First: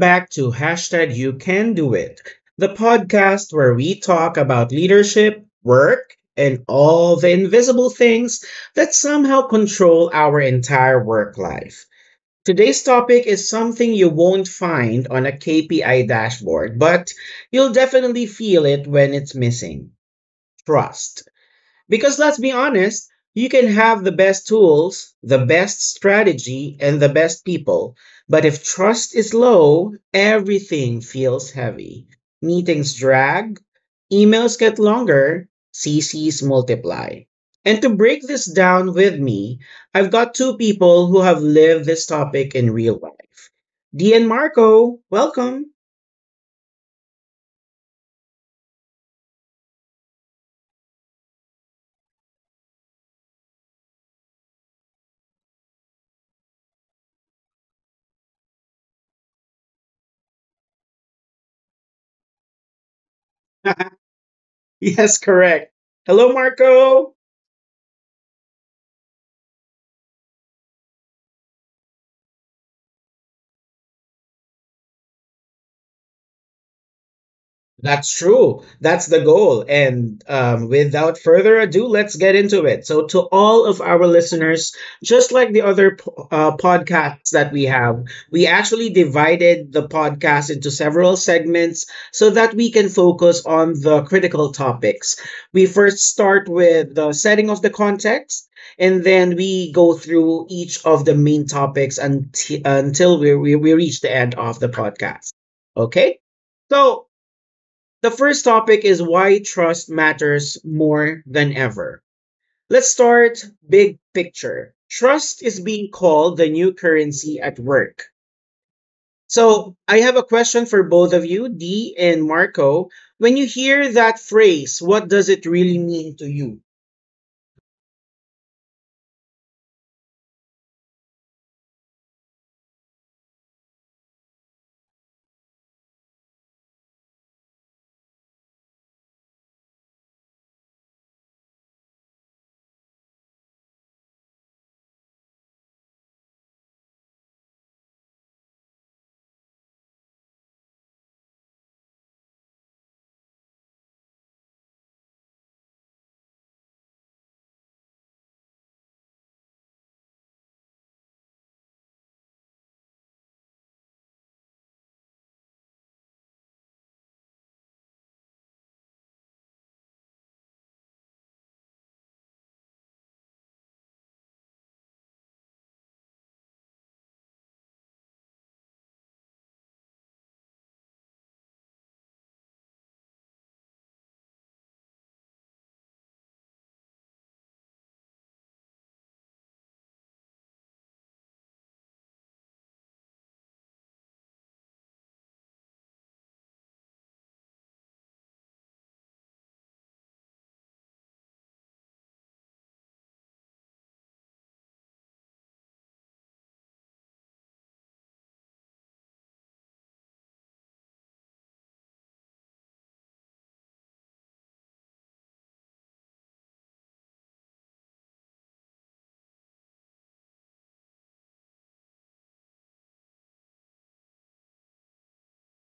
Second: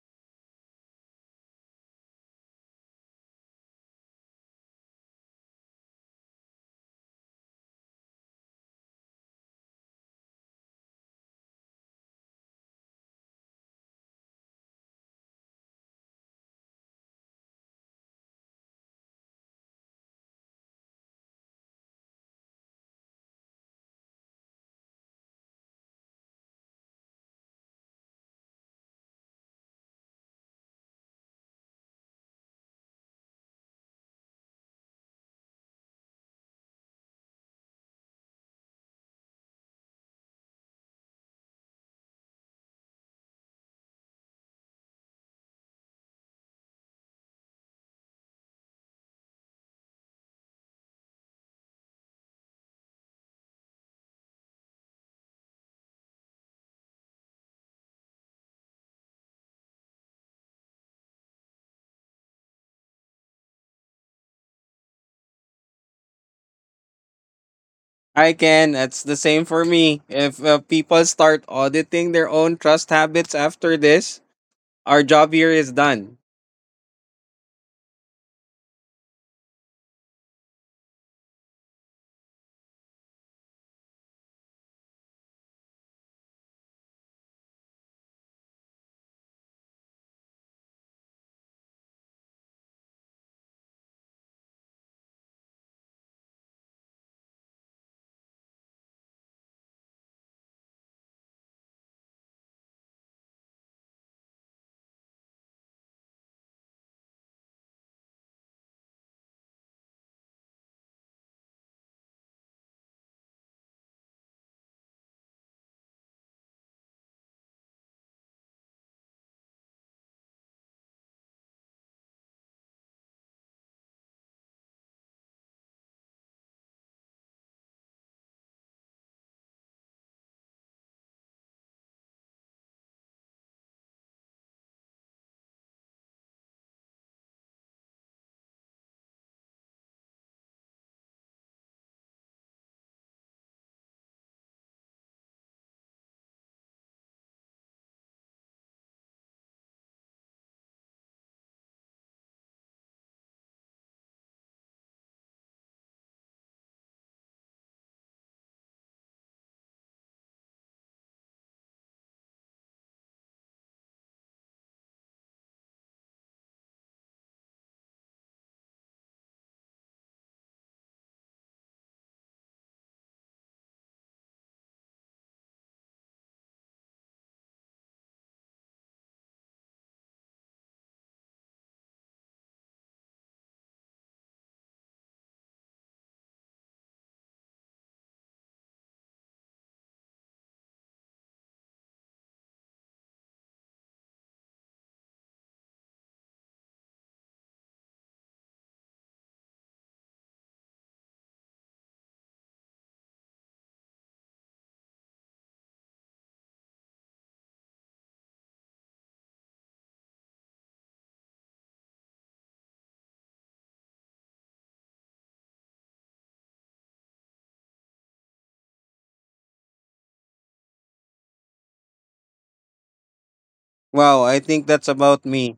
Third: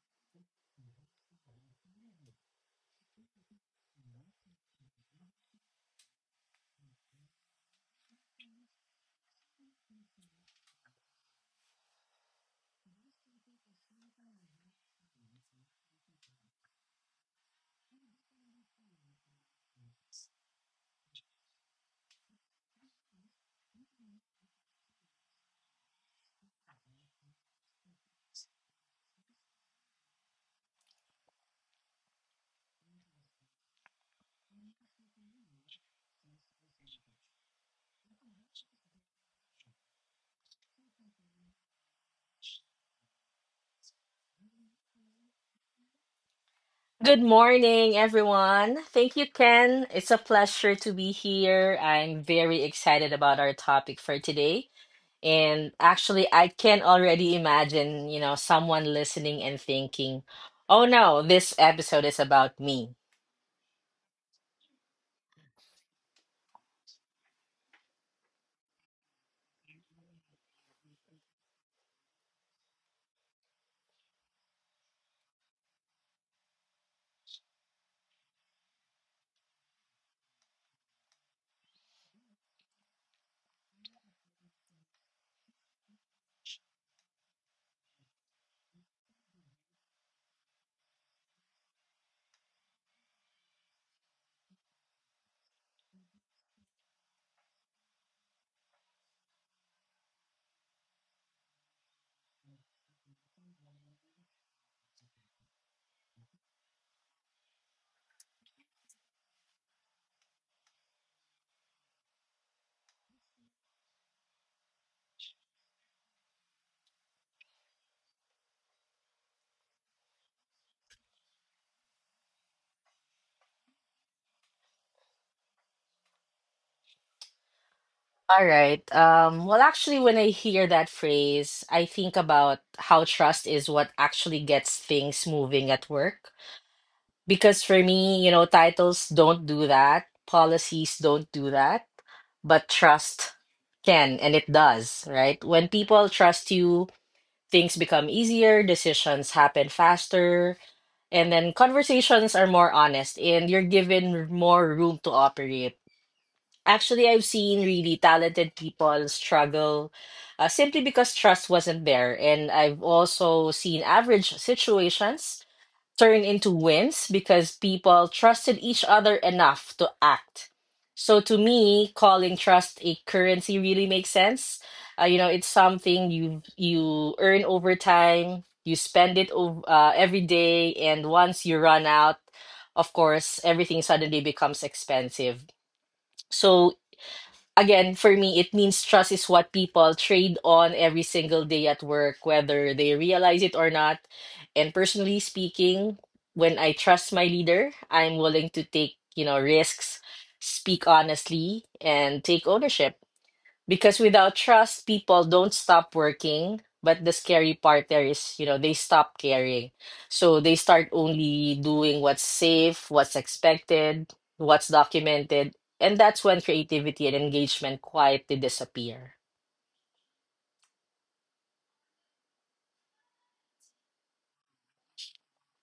back to hashtag You Can Do It, the podcast where we talk about leadership, work, and all the invisible things that somehow control our entire work life. Today's topic is something you won't find on a KPI dashboard, but you'll definitely feel it when it's missing trust. Because let's be honest, you can have the best tools, the best strategy, and the best people. But if trust is low, everything feels heavy. Meetings drag, emails get longer, CCs multiply. And to break this down with me, I've got two people who have lived this topic in real life. D and Marco, welcome. Here. I'm very excited about our topic for today. And actually, I can already imagine, someone listening and thinking, oh no, this episode is about me. Yes, correct. Hello, Marco. I can. That's the same for me. If people start auditing their own trust habits after this, our job here is done. That's true. That's the goal. And without further ado, let's get into it. So, to all of our listeners, just like the other podcasts that we have, we actually divided the podcast into several segments so that we can focus on the critical topics. We first start with the setting of the context, and then we go through each of the main topics until we reach the end of the podcast. Okay? So, the first topic is why trust matters more than ever. Let's start big picture. Trust is being called the new currency at work. So, I have a question for both of you, Dee and Marco. When you hear that phrase, what does it really mean to you? All right. When I hear that phrase, I think about how trust is what actually gets things moving at work. Because for me, titles don't do that, policies don't do that, but trust can and it does, right? When people trust you, things become easier, decisions happen faster, and then conversations are more honest and you're given more room to operate. Actually, I've seen really talented people struggle simply because trust wasn't there. And I've also seen average situations turn into wins because people trusted each other enough to act. So to me, calling trust a currency really makes sense. It's something you earn over time, you spend it every day, and once you run out, of course, everything suddenly becomes expensive. So again, for me, it means trust is what people trade on every single day at work, whether they realize it or not. And personally speaking, when I trust my leader, I'm willing to take, risks, speak honestly, and take ownership. Because without trust, people don't stop working. But the scary part there is, they stop caring. So they start only doing what's safe, what's expected, what's documented. And that's when creativity and engagement quietly disappear. Well, I think that's about me.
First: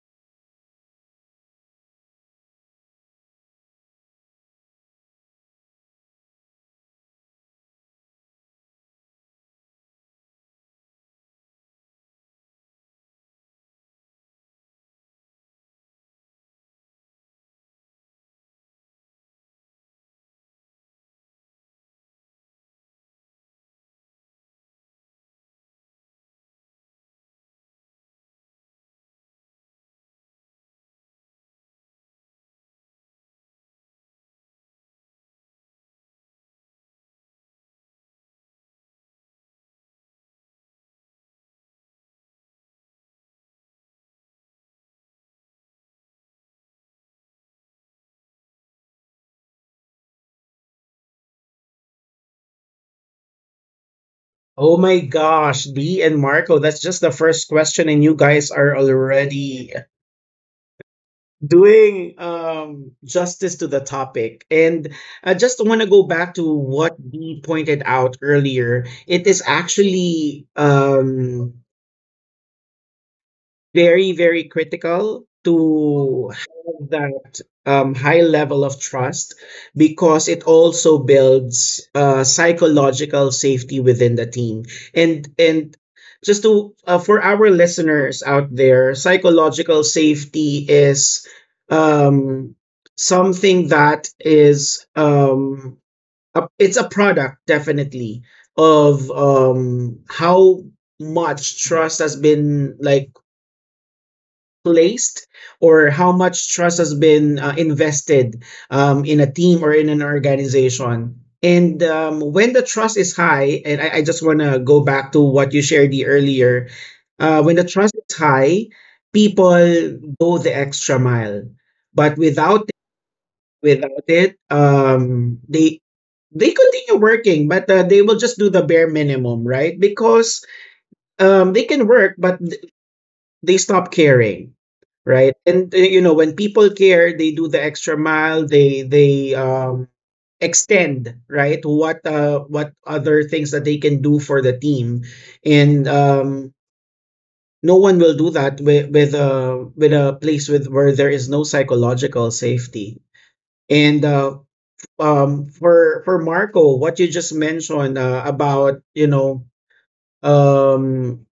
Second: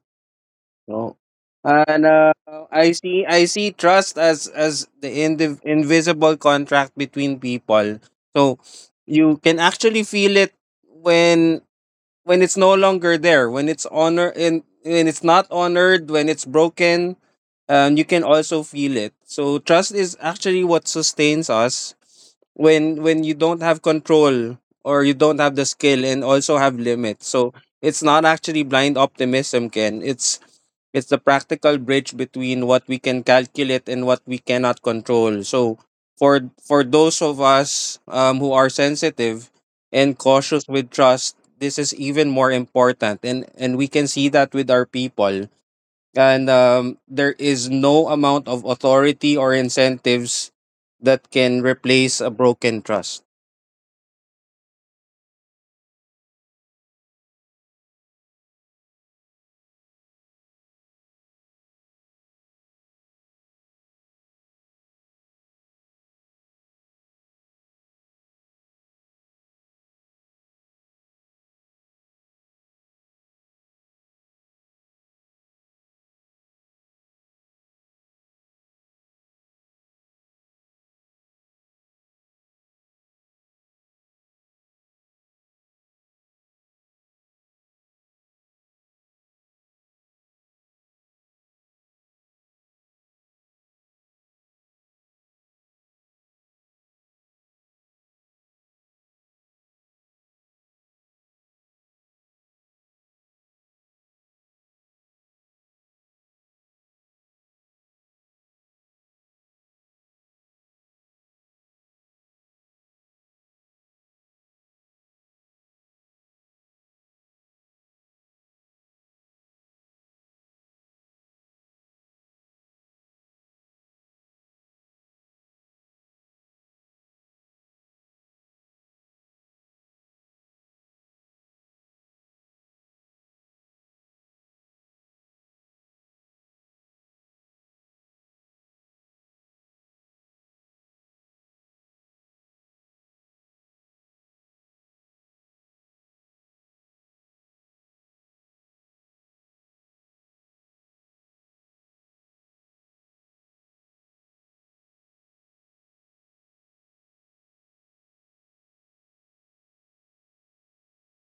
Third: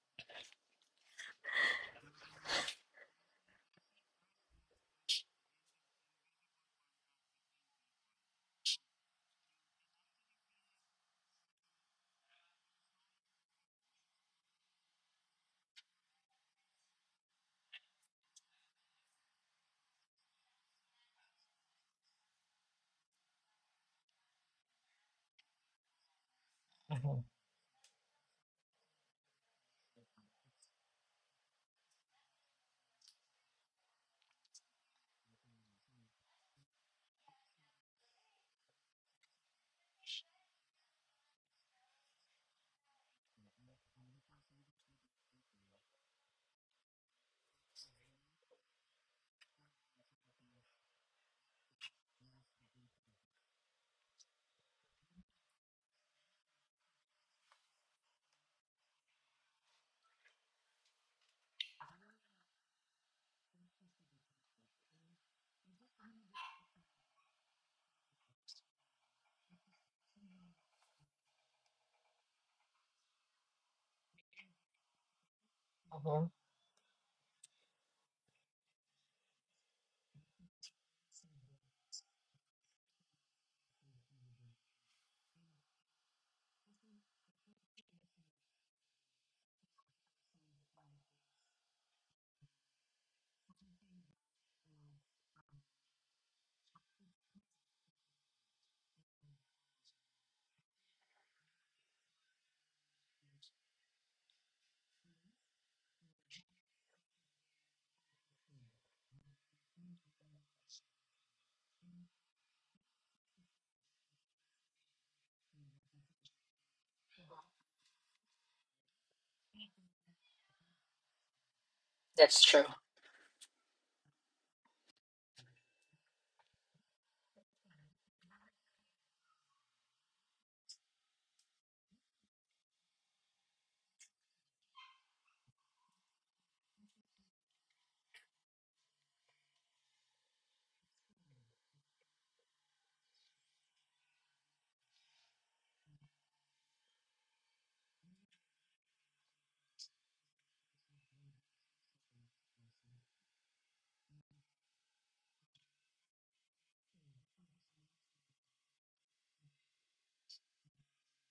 So, and I see trust as as the invisible contract between people. So you can actually feel it when when it's no longer there, when it's honor and when it's not honored, when it's broken, you can also feel it. So trust is actually what sustains us when you don't have control or you don't have the skill and also have limits. Mhm, So it's not actually blind optimism, Ken. It's the practical bridge between what we can calculate and what we cannot control. So for those of us who are sensitive and cautious with trust, this is even more important, and we can see that with our people, and there is no amount of authority or incentives that can replace a broken trust. Oh my gosh, Dee and Marco, that's just the first question, and you guys are already doing justice to the topic. And I just want to go back to what Dee pointed out earlier. It is actually very, very critical mhm. to have that high level of trust because it also builds psychological safety within the team. And just to for our listeners out there, psychological safety is um, something that is it's a product definitely of how much trust has been, like, placed or how much trust has been invested in a team or in an organization. And when the trust is high, and I just want to go back to what you shared the earlier, when the trust is high, people go the extra mile. But That's true. without it, they continue working, but they will just do the bare minimum, right? Because they can work, but they stop caring, right? And when people care, they do the extra mile, they extend, right? What what other things that they can do for the team. And no one will do that with a place with where there is no psychological safety. And for Marco, what you just mentioned about um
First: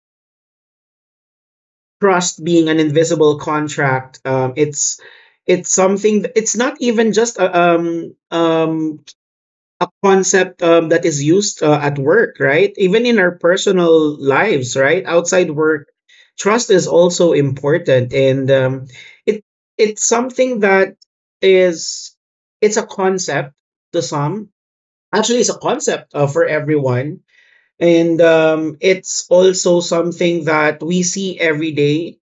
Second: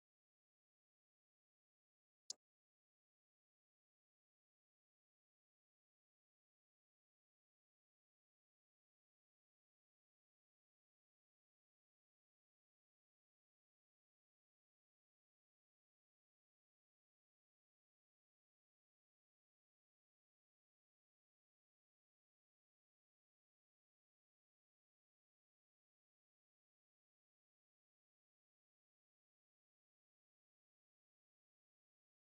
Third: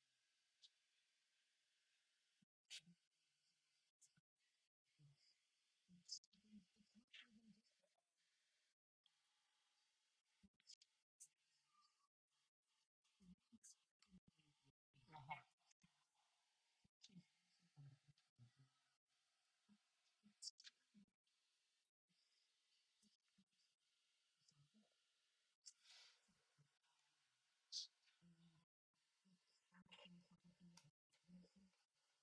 trust being an invisible contract, it's something, it's not even just a concept that is used at work, right? Even in our personal lives, right? Outside work, trust is also important. And it it's something that is, it's a concept to some, actually it's a concept for everyone. And it's also something that we see every day.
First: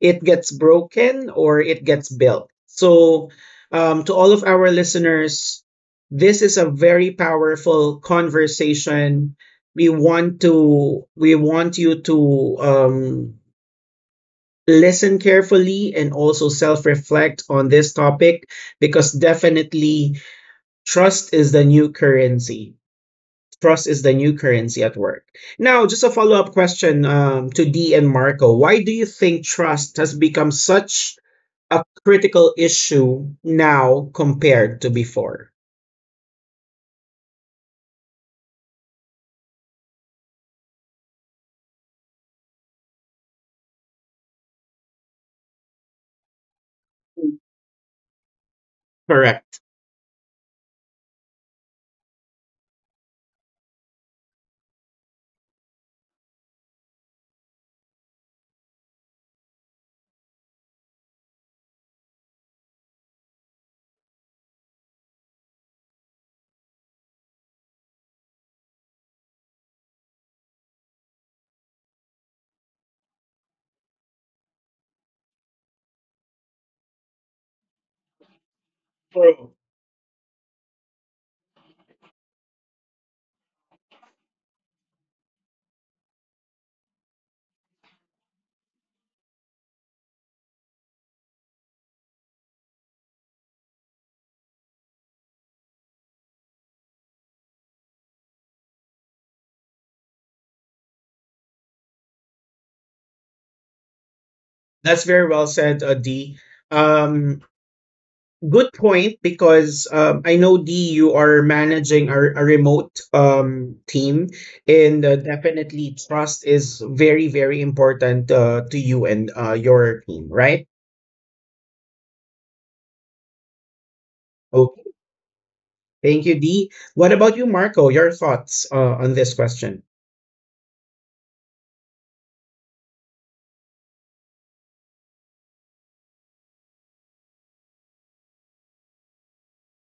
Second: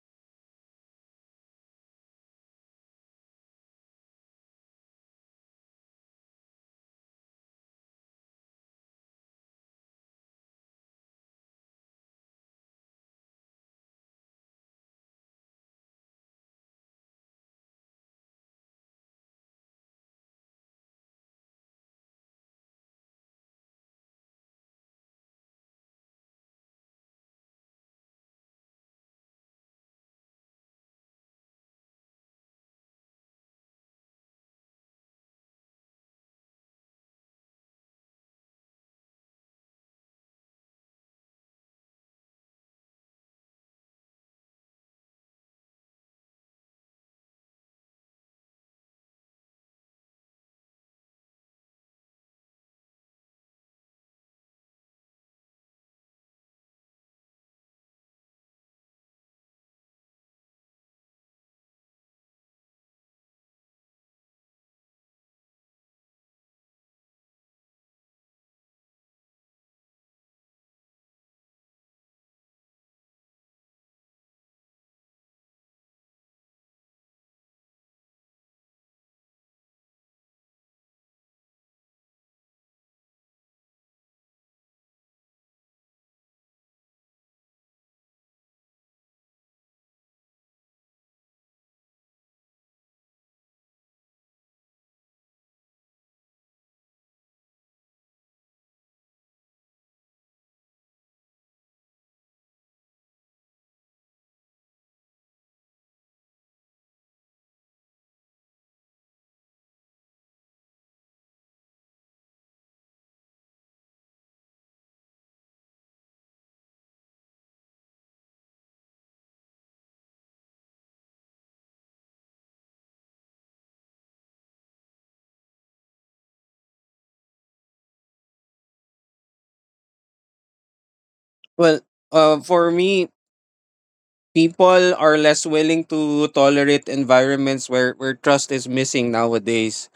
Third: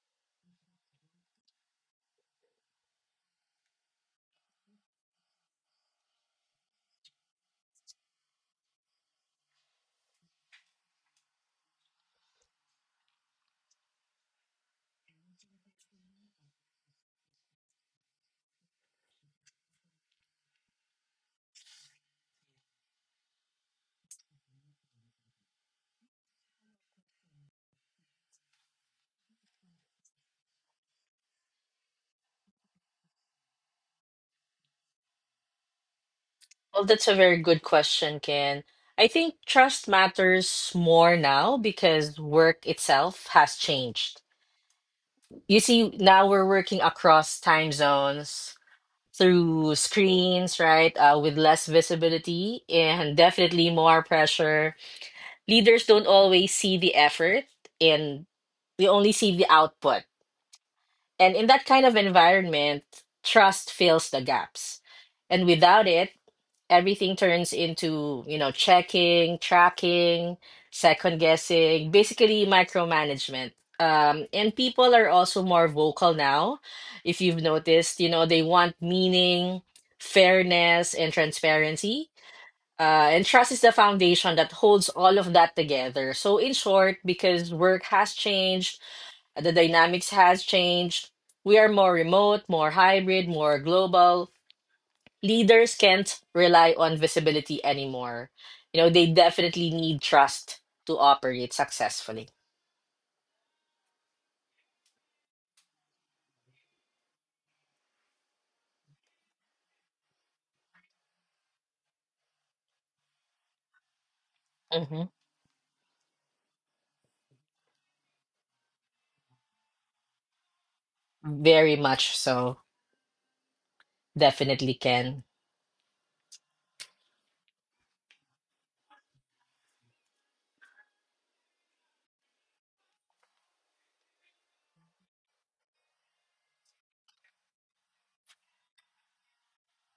It gets broken, or it gets built. So, to all of our listeners, this is a very powerful conversation. We want you to listen carefully and also self reflect on this topic because definitely trust is the new currency. Trust is the new currency at work. Now, just a follow up question to D and Marco. Why do you think trust has become such a critical issue now compared to before? Well, that's a very good question, Ken. I think trust matters more now because work itself has changed. You see, now we're working across time zones, Correct. through screens, right? With less visibility and definitely more pressure. Leaders don't always see the effort, and we only see the output. And in that kind of environment, trust fills the gaps. And without it, everything turns into, checking, tracking, second guessing, basically micromanagement. And people are also more vocal now. If you've noticed, they want True. meaning, fairness, and transparency. And trust is the foundation that holds all of that together. So, in short, because work has changed, the dynamics has changed, we are more remote, more hybrid, more global. Leaders can't rely on visibility anymore. You know, they definitely need trust to operate successfully. That's very well said, D. Um, Good point because I know D, you are managing a remote team, and Hmm. Definitely trust is very, very important to you and your team, right? Very much so. Definitely Okay. can. Thank you, D. What about you, Marco? Your thoughts on this question? Well, for me, people are less willing to tolerate environments where trust is missing nowadays.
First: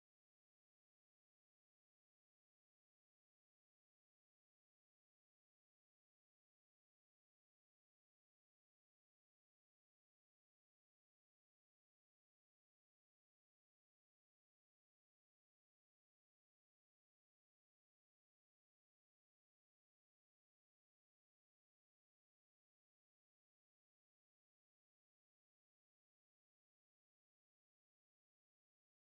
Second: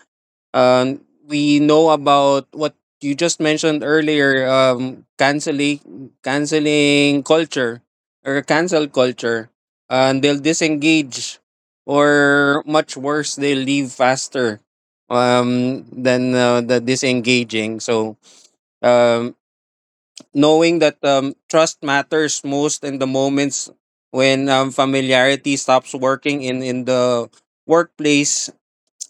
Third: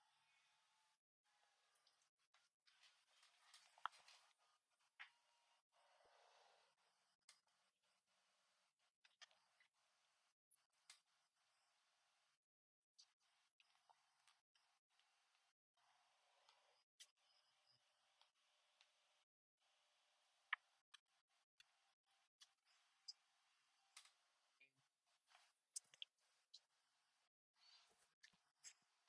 um, we know about what you just mentioned earlier, canceling canceling culture or cancel culture, and they'll disengage, or much worse, they leave faster than the disengaging. So um, knowing that trust matters most in the moments when familiarity stops working in the workplace,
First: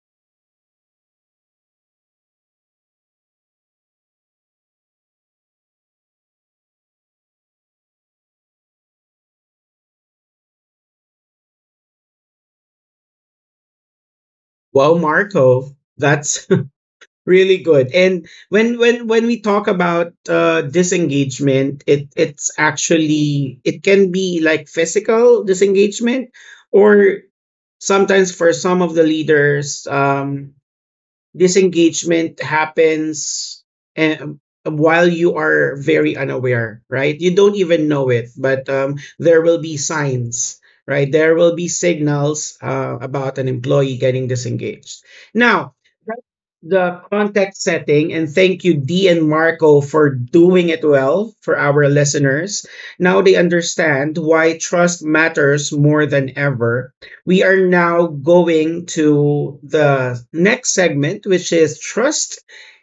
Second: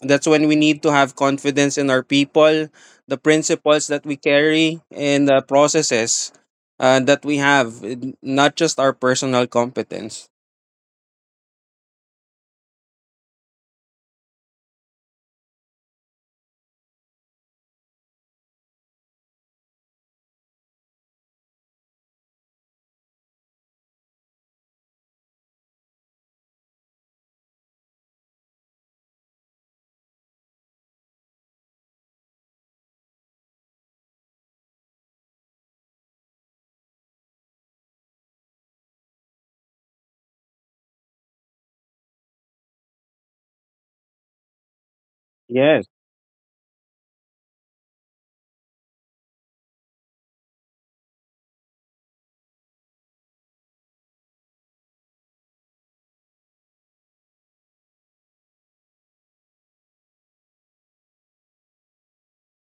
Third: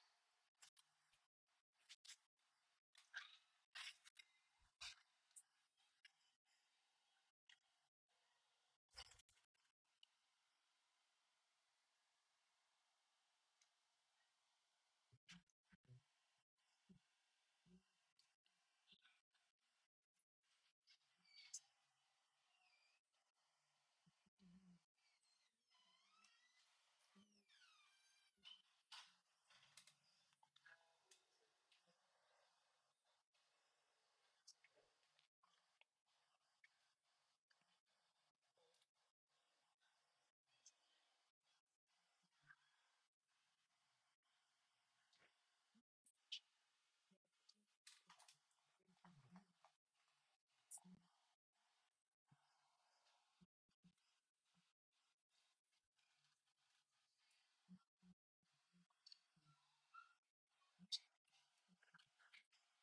that's when we need to have confidence in our people, the principles that we carry, and the processes that we have, not just our personal competence. Well, Marco, that's really good. And when we talk about disengagement, it's actually it can be, like, physical disengagement. Or sometimes, for some of the leaders, disengagement happens um, while you are very unaware, right? You don't even know it, but there will be signs, right? There will be signals about an employee getting disengaged. Now, Yes. that's the context setting, and thank you, Dee and Marco, for doing it well for our listeners. Now they understand why trust matters more than ever. We are now going to the next segment, which is trust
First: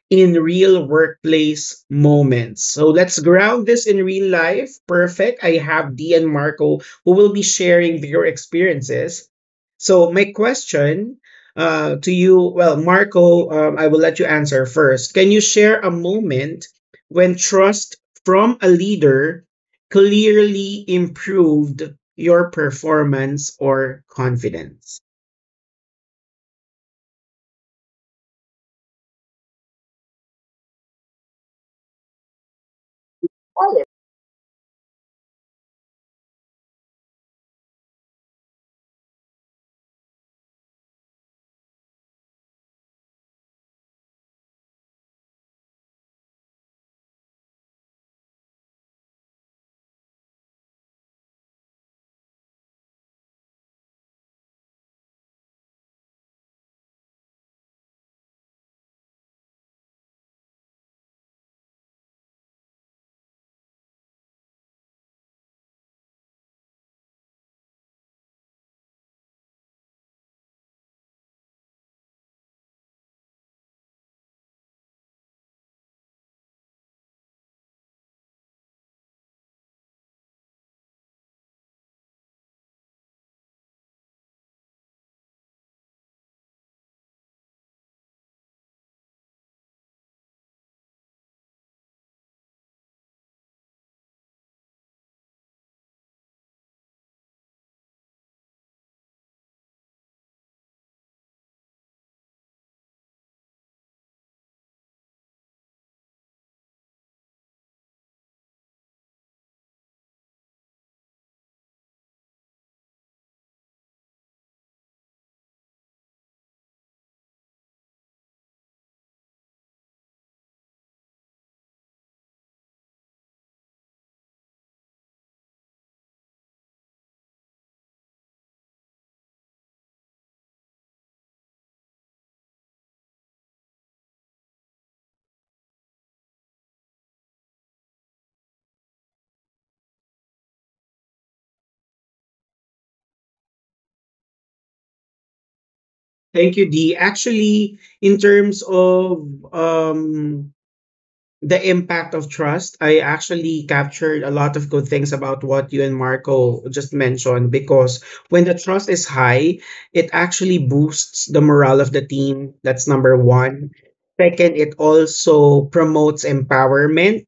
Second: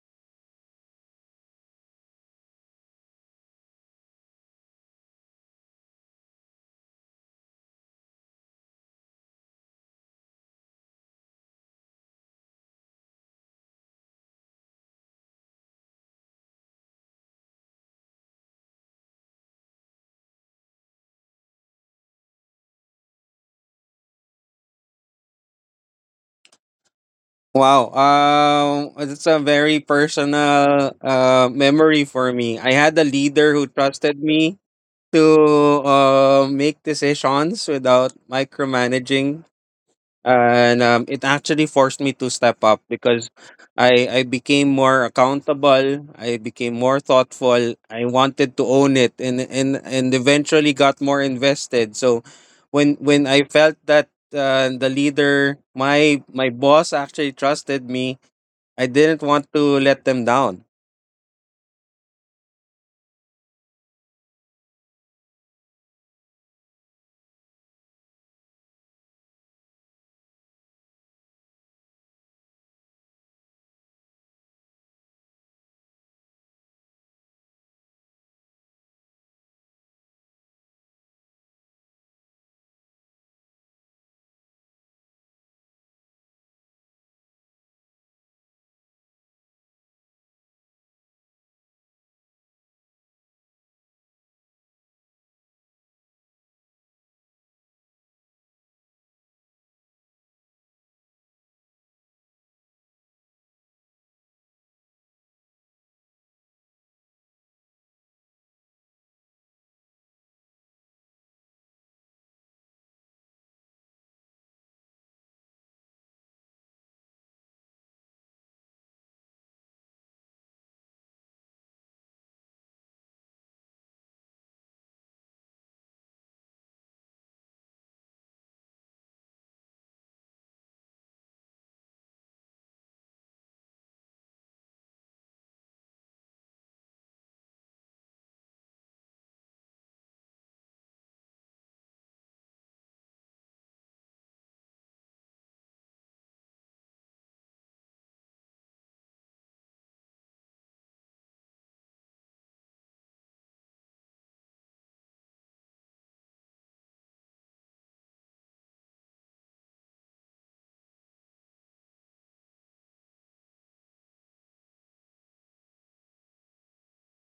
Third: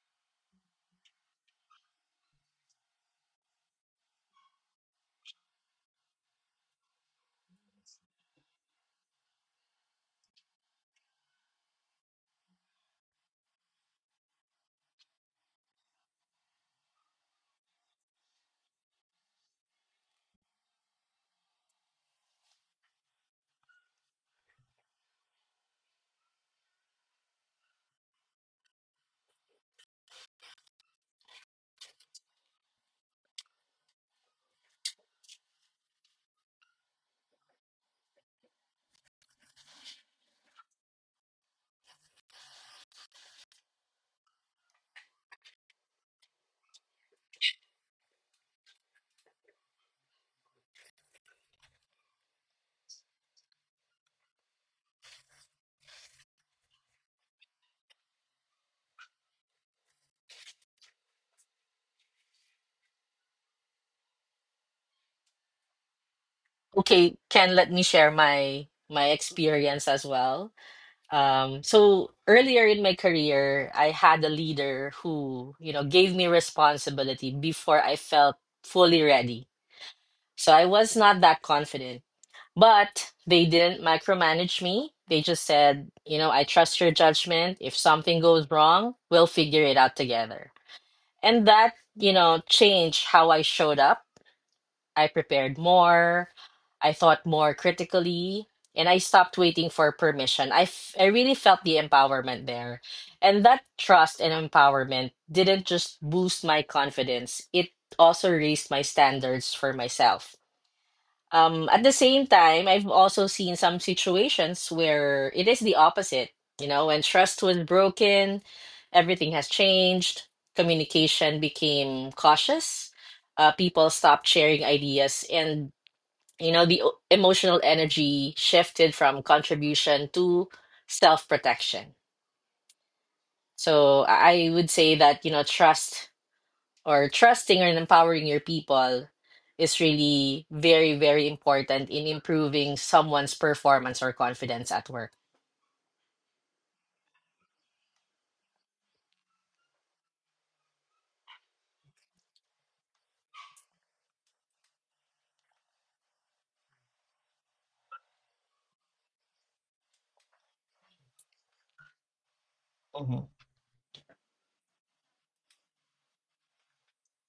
in real workplace moments. So let's ground this in real life. Perfect. I have Dee and Marco who will be sharing their experiences. So my question to you, well, Marco, I will let you answer first. Can you share a moment when trust from a leader clearly improved your performance or confidence? Wow, it's a very personal memory for me. I had a leader who trusted me to make decisions without micromanaging, and it actually forced me to step up because I became more accountable. I became more thoughtful. I wanted to own it, and eventually got more invested. So when I felt that the leader, my boss actually trusted me, I didn't want to let them down. Okay, Ken, let me share my experience as well. So earlier in my career, I had a leader who, gave me responsibility before I felt fully ready. So I was not that confident. But they didn't micromanage me. They just said, you know, I trust your judgment. If something goes wrong, we'll figure it out together. And that, you know, changed how I showed up. I prepared more. I thought more critically. And I stopped waiting for permission. I really felt the empowerment there. And that trust and empowerment didn't just boost my confidence, it also raised my standards for myself. At the same time, I've also seen some situations where it is the opposite. You know, when trust was broken, everything has changed. Communication became cautious. People stopped sharing ideas, and you know, the emotional energy shifted from contribution to self-protection. So I would say that, you know, trust or trusting and empowering your people is really very, very important in improving someone's performance or confidence at work. Thank you, D. Actually, in terms of um, the impact of trust, I actually captured a lot of good things about what you and Marco just mentioned because when the trust is high, it actually boosts the morale of the team. That's number Hmm. one. Second, it also promotes empowerment.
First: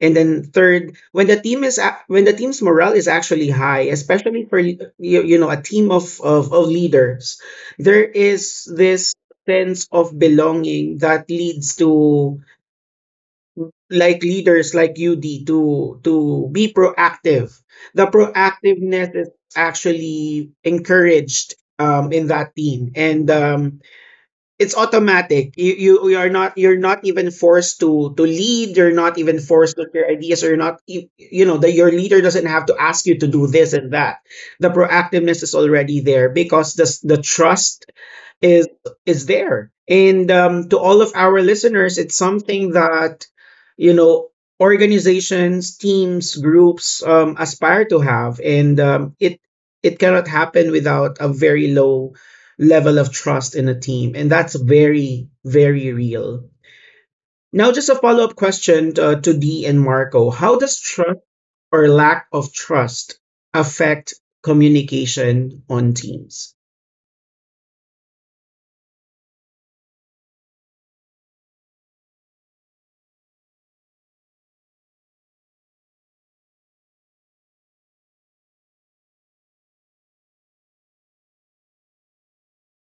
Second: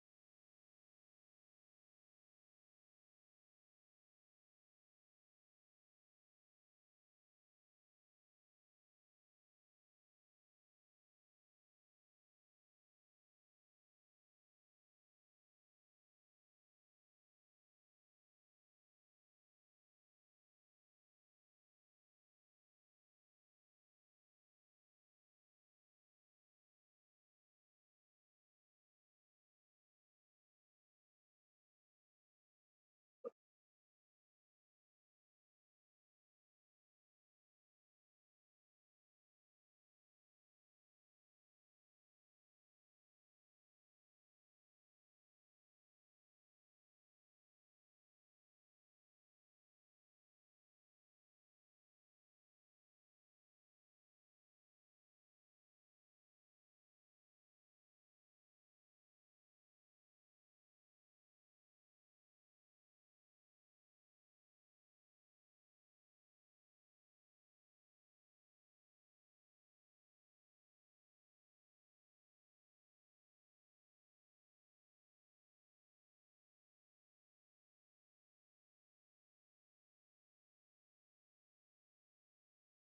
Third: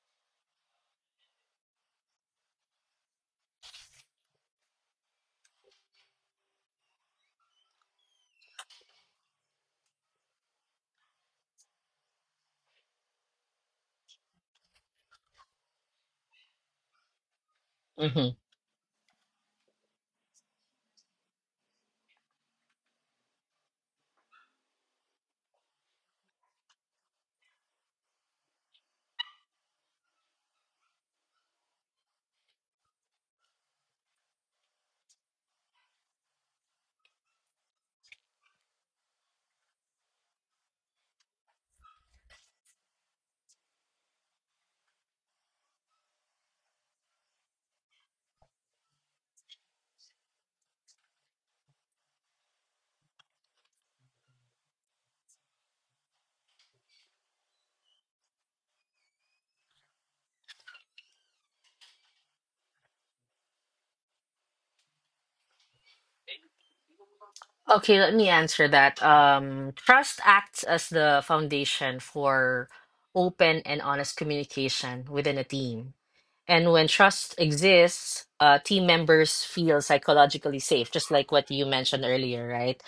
And then third, when the when the team's morale is actually high, especially for you, you know, a team of of leaders, there is this sense of belonging that leads to, like, leaders like UD to be proactive. The Hmm. proactiveness is actually encouraged in that team, and it's automatic. You are not even forced to lead. You're not even forced with your ideas. Or you're not, you, you know that your leader doesn't have to ask you to do this and that. The proactiveness is already there because the trust is is there. And to all of our listeners, it's something that you know organizations, teams, groups aspire to have, and it cannot happen without a very low level of trust in a team, and that's very, very real. Now, just a follow up question to Dee and Marco: How does trust or lack of trust affect communication on teams? Okay, let me answer that. Trust acts as the foundation for open and honest communication within a team. And when trust exists, team members feel psychologically safe, just like what you mentioned earlier, right?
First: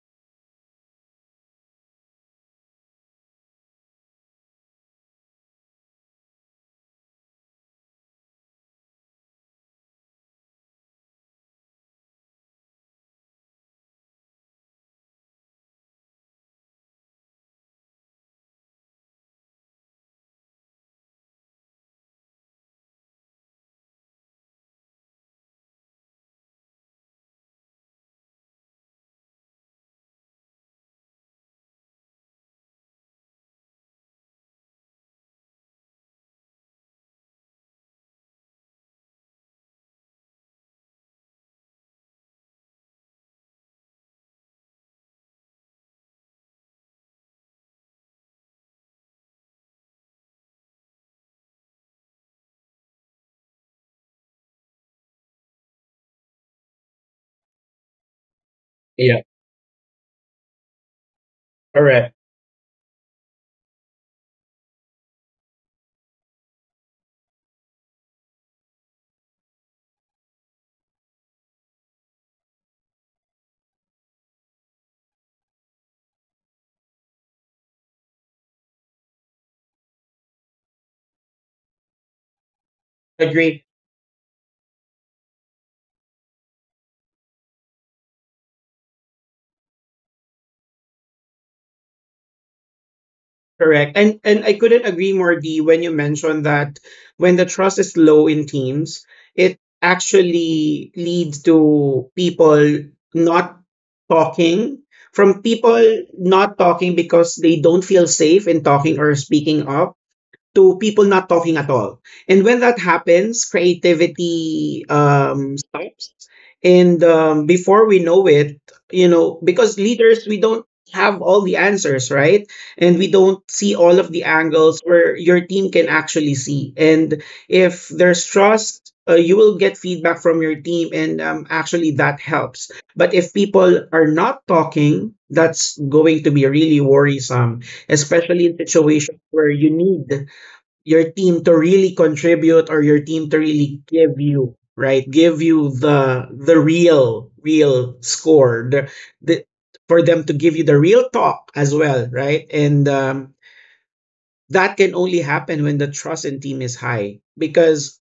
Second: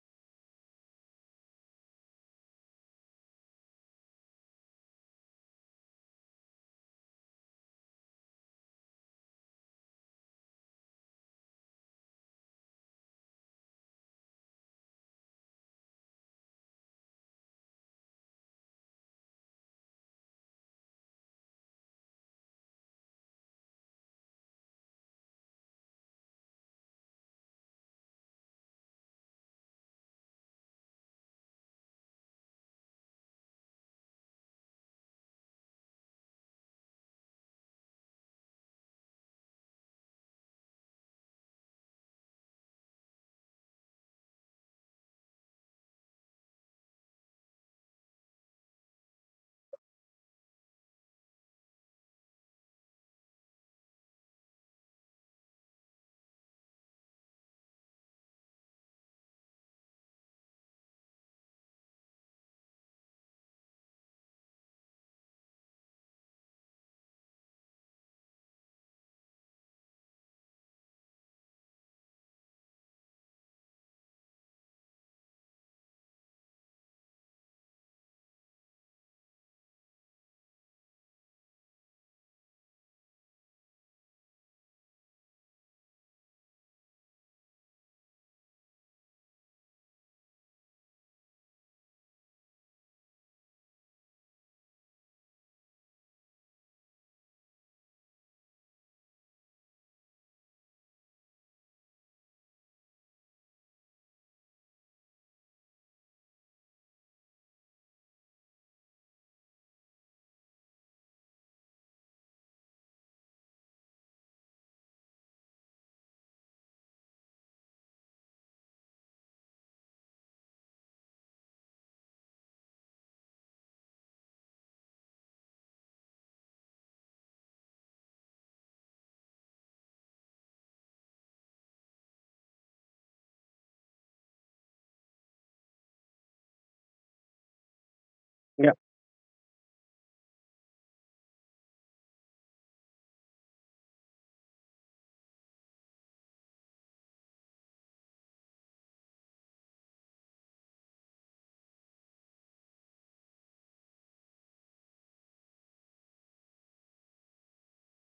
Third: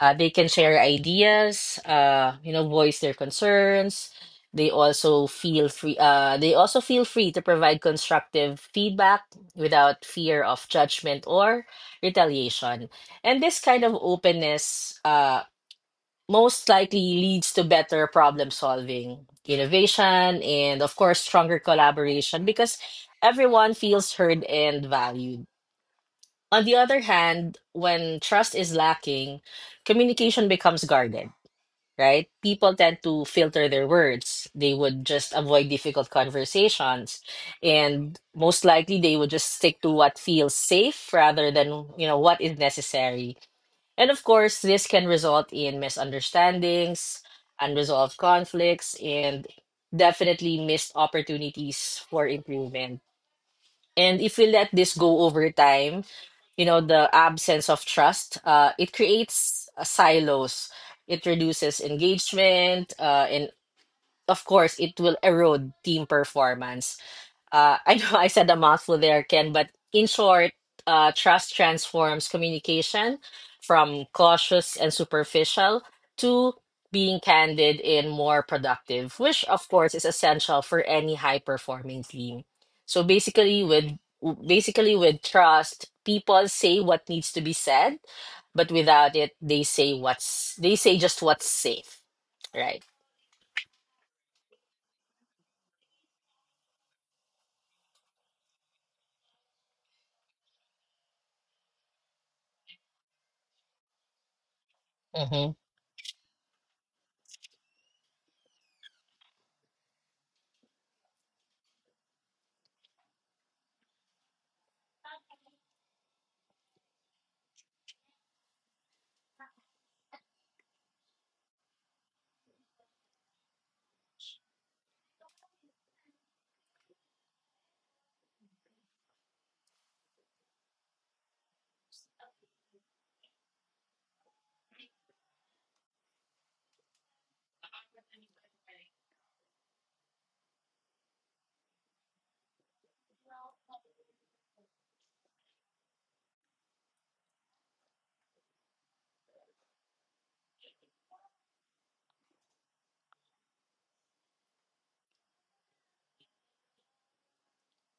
They can share ideas, voice their concerns. They also feel free to provide constructive feedback without fear of judgment or retaliation. And this kind of openness, most likely leads to better problem solving, innovation, and of course, stronger collaboration because everyone feels heard and valued. On the other hand, when trust is lacking, communication becomes guarded, right? People tend to filter their words. They would just avoid difficult conversations, and most likely they would just stick to what feels safe rather than, you know, what is necessary. And of course, this can result in misunderstandings, unresolved conflicts, and definitely missed opportunities for improvement. And if we let this go over time, you know, the absence of trust, it Yeah. creates silos. It All reduces right. engagement, and of course, it will erode team performance. I know I said a mouthful there, Ken, but in short, trust transforms communication from cautious and superficial to being candid and more productive, which of course is essential for any high performing team. So Agree. basically with Basically with trust, people say what needs to be said, but without it, they say just what's safe, right? Correct. And I couldn't agree more, Dee, when you mentioned that when the trust is low in teams, it actually leads to people not talking, from people not talking because they don't feel safe in talking or speaking up to people not talking at all. And when that happens, creativity stops. And before we know it, because leaders, we don't have all the answers, right? And we don't see all of the angles where your team can actually see. And if there's trust, you will get feedback from your team, and actually that helps. But if people are not talking, that's going to be really worrisome, especially in situations where you need your team to really contribute or your team to really give you, right, give you the real, real score, the for them to give you the real talk as well, right? And that can only happen when the trust in team is high because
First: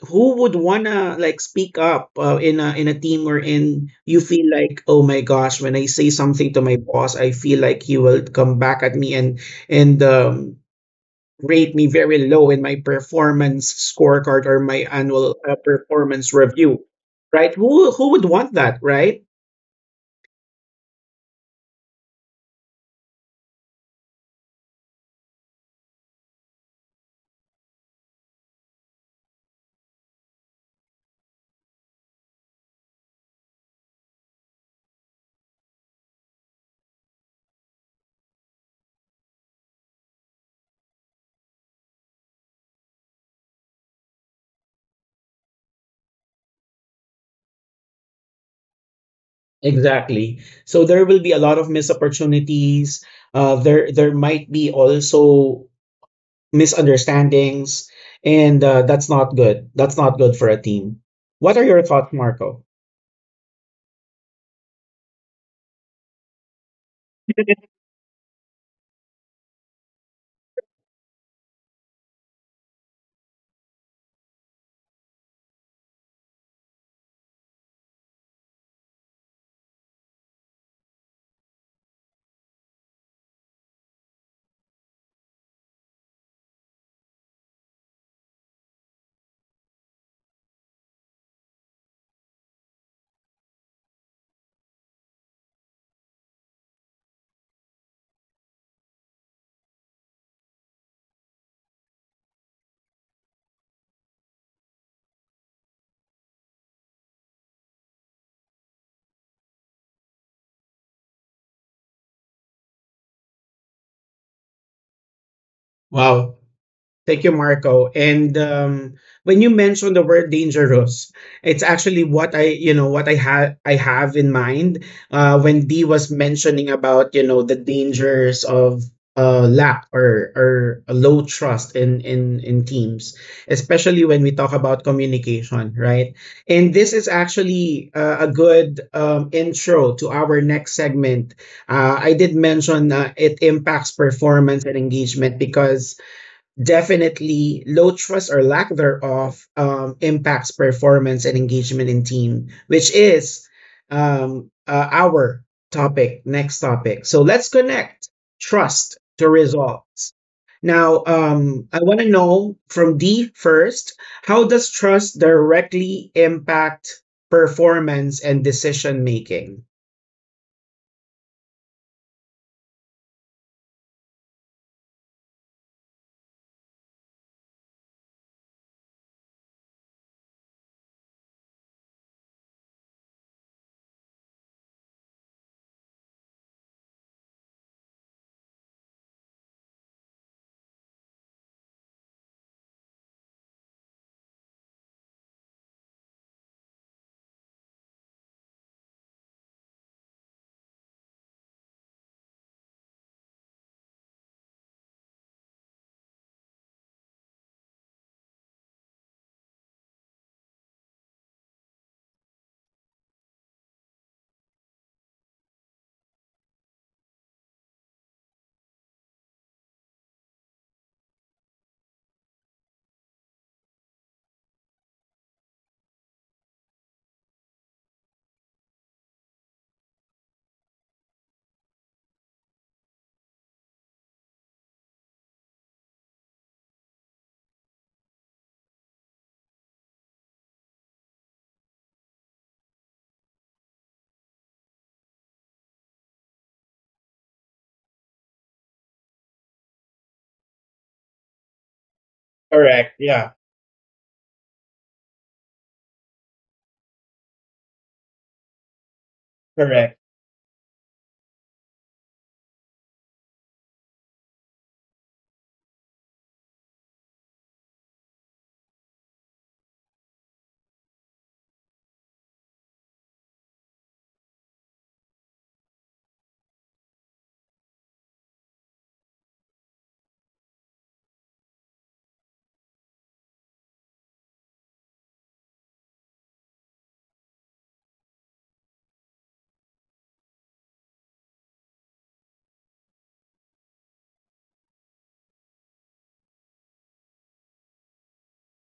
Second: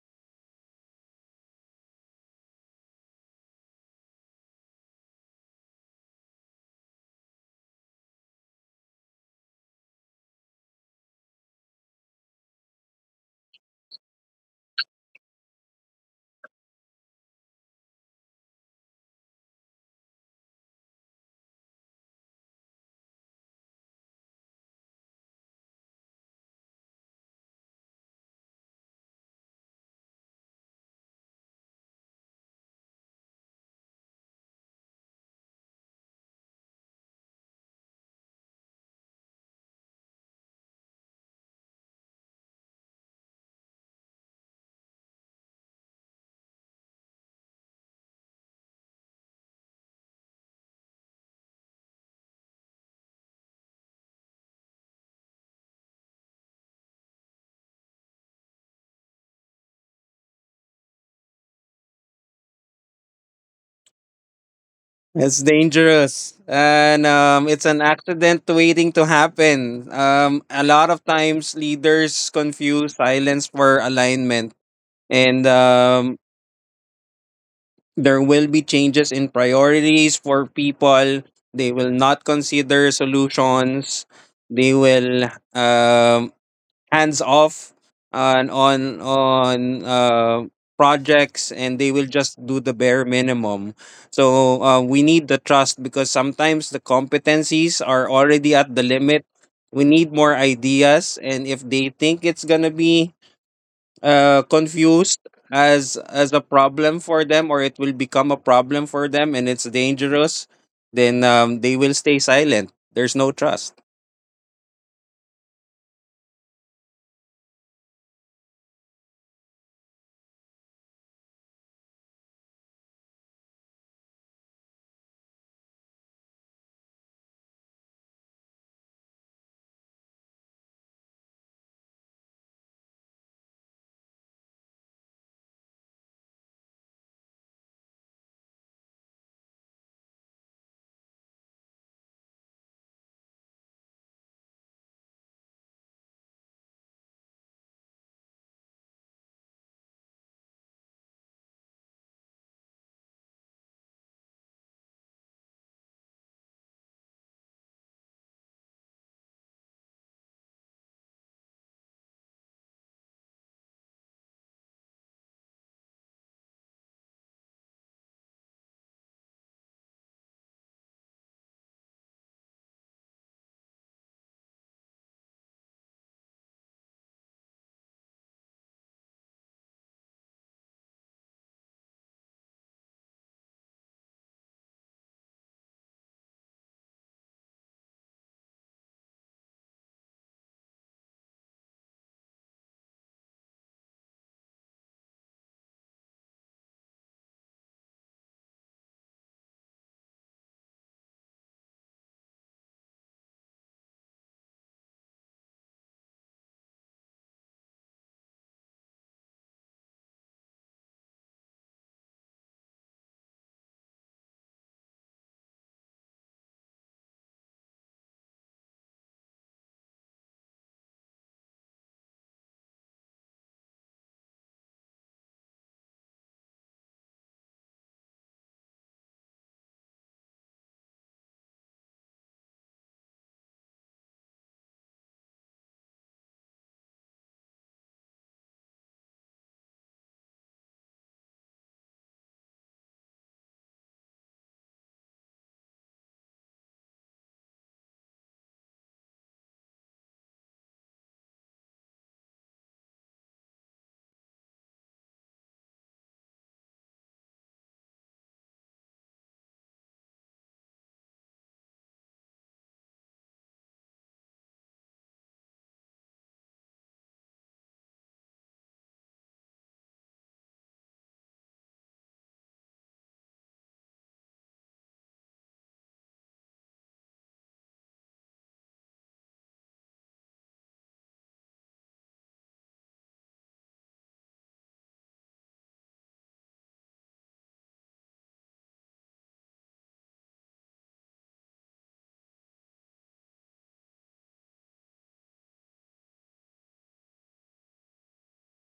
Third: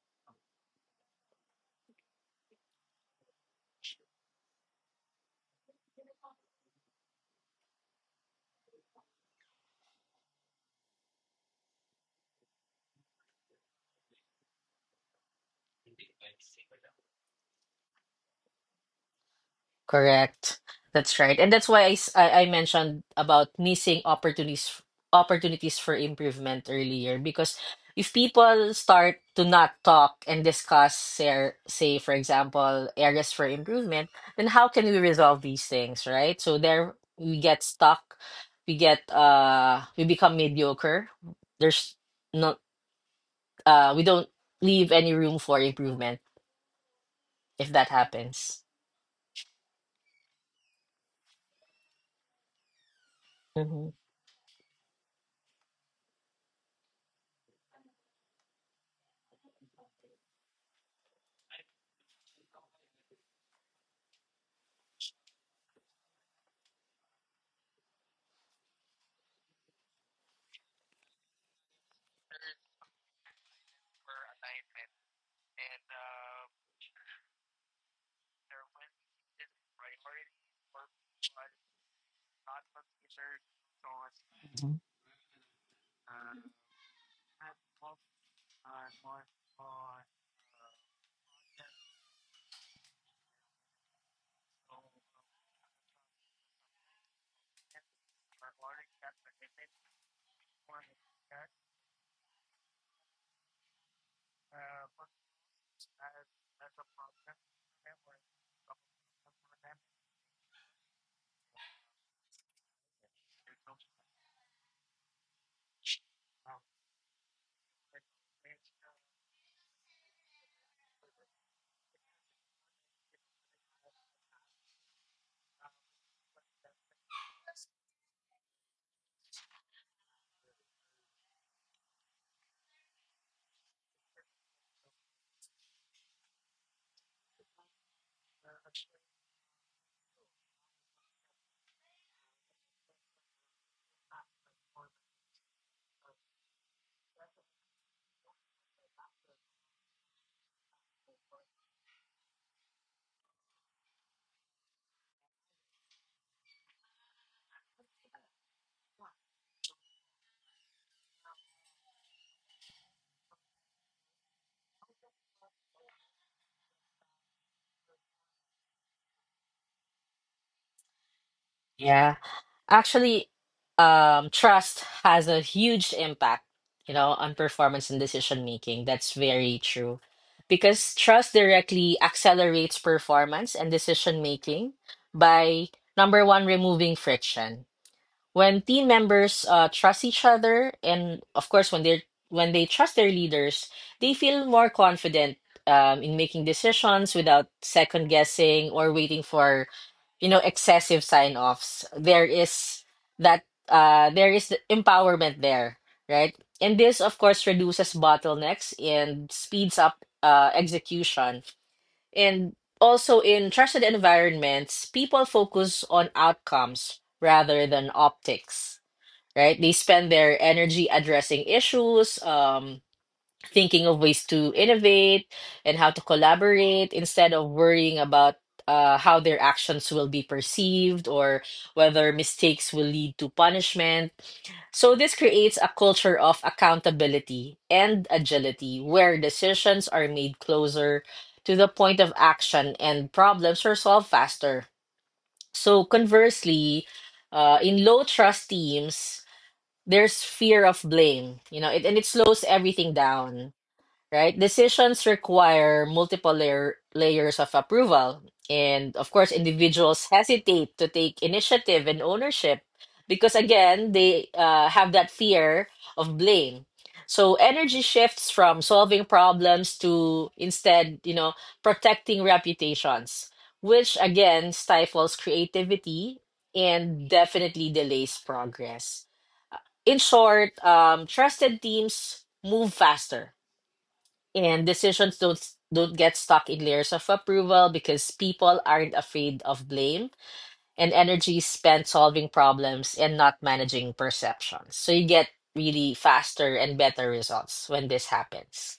who would wanna, like, speak up in a team, or in, you feel like, oh my gosh, when I say something to my boss, I feel like he will come back at me and rate me very low in my performance scorecard or my annual performance review, right? Who would want that, right? Correct. That's right. And that's why I mentioned about missing opportunities opportunities for improvement earlier because if people start to not talk and discuss their, say for example, areas for improvement, then how can we resolve these things, right? So there we get stuck, we get we become mediocre. There's not we don't leave any room for improvement if that happens. Exactly. So there will be a lot of missed opportunities. Uh, Hmm. there there might be also misunderstandings, and that's not good. That's not good for a team. What are your thoughts, Marco? It's dangerous, and it's an accident waiting to happen. A lot of times, leaders confuse silence for alignment, and there will be changes in priorities for people. They will not consider solutions. They Mhm. will hands off and on uh, projects, and they will just do the bare minimum. So we need the trust because sometimes the competencies are already at the limit. We need more ideas, and if they think it's going to be confused as a problem for them, or it will become a problem for them and it's dangerous, then they will stay silent. There's no trust. Wow. Thank you, Marco. And when you mentioned the word dangerous, it's actually what I, what I had, I have in mind when Dee was mentioning about, the dangers of lack or a low trust in teams, especially when we talk about communication, right? And this is actually a good intro to our next segment. I did mention it impacts performance and engagement because definitely low trust or lack thereof impacts performance and engagement in team, which is our topic, next topic. So let's connect trust to results. Now, I want to know from D first, how does trust directly impact performance and decision making? Yeah. Actually, trust has a huge impact, you know, on performance and decision making. That's very true. Because trust directly accelerates performance and decision making by, number one, removing friction. When team members trust each other, and of course, when they trust their leaders, they feel more confident in making decisions without second guessing or waiting for, you know, excessive sign-offs. That there is the empowerment there, right? And this of course reduces bottlenecks and speeds up execution. And also, in trusted environments, people focus on outcomes rather than optics, right? They spend their energy addressing issues, thinking of ways to innovate and how to collaborate, instead of worrying about how their actions will be perceived or whether mistakes will lead to punishment. So, this creates a culture of accountability and agility where decisions are made closer to the point of action and problems are solved faster. So, conversely, in low trust teams, there's fear of blame, you know, and it slows everything Correct. Yeah. down, right? Decisions require multiple layers of approval. And of course, Correct. individuals hesitate to take initiative and ownership because, again, they have that fear of blame. So energy shifts from solving problems to, instead, you know, protecting reputations, which again stifles creativity and definitely delays progress. In short, trusted teams move faster and decisions don't get stuck in layers of approval because people aren't afraid of blame, and energy is spent solving problems and not managing perceptions, so you get really faster and better results when this happens.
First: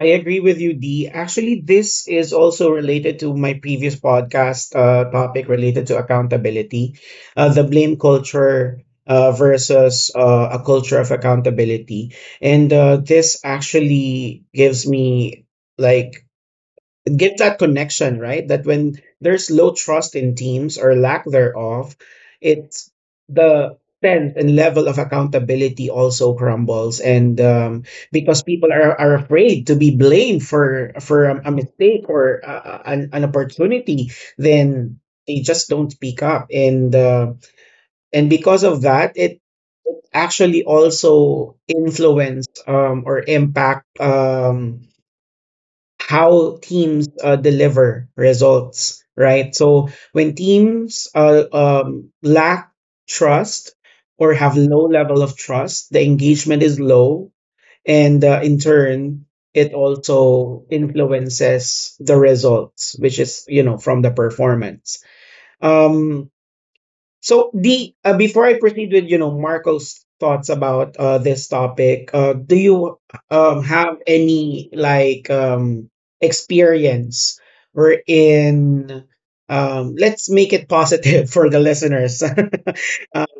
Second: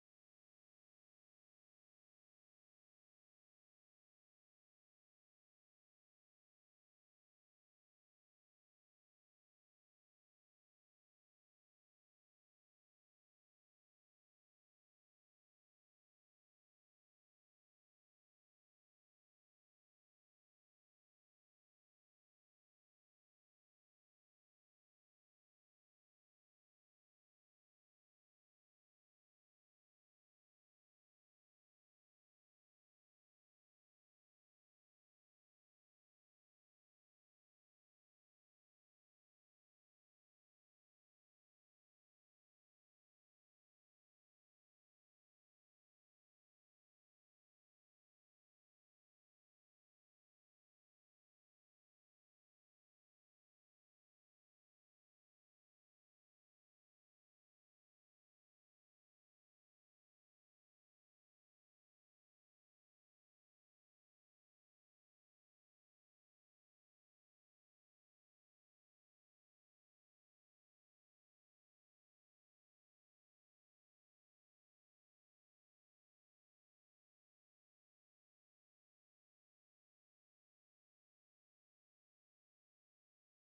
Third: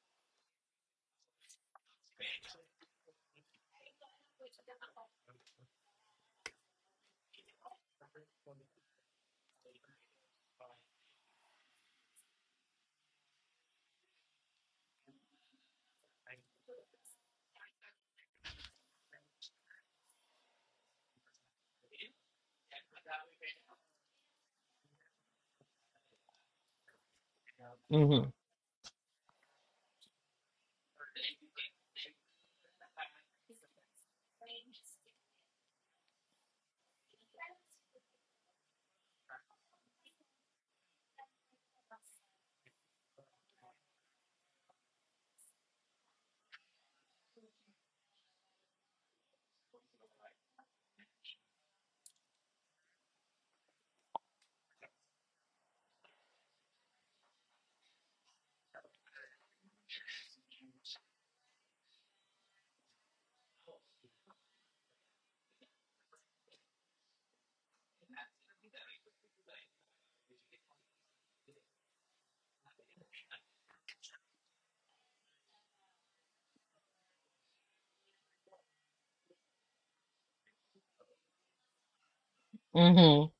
I agree with you, Dee. Actually, this is also related to my previous podcast topic related to accountability, the blame culture versus a culture of accountability. And this actually gives me, like, give that connection, right? That when there's low trust in teams or lack thereof, it's the sense and level of accountability also crumbles, and Hmm. because people are, afraid to be blamed for a, mistake or a, an opportunity, then they just don't speak up, and because of that, it actually also influence or impact. How teams deliver results, right? So when teams lack trust or have low level of trust, the engagement is low, and in turn, it also influences the results, which is you know from the performance. Um, so the before I proceed with you know Marco's thoughts about this topic, do you have any experience wherein let's make it positive for the listeners, Hmm.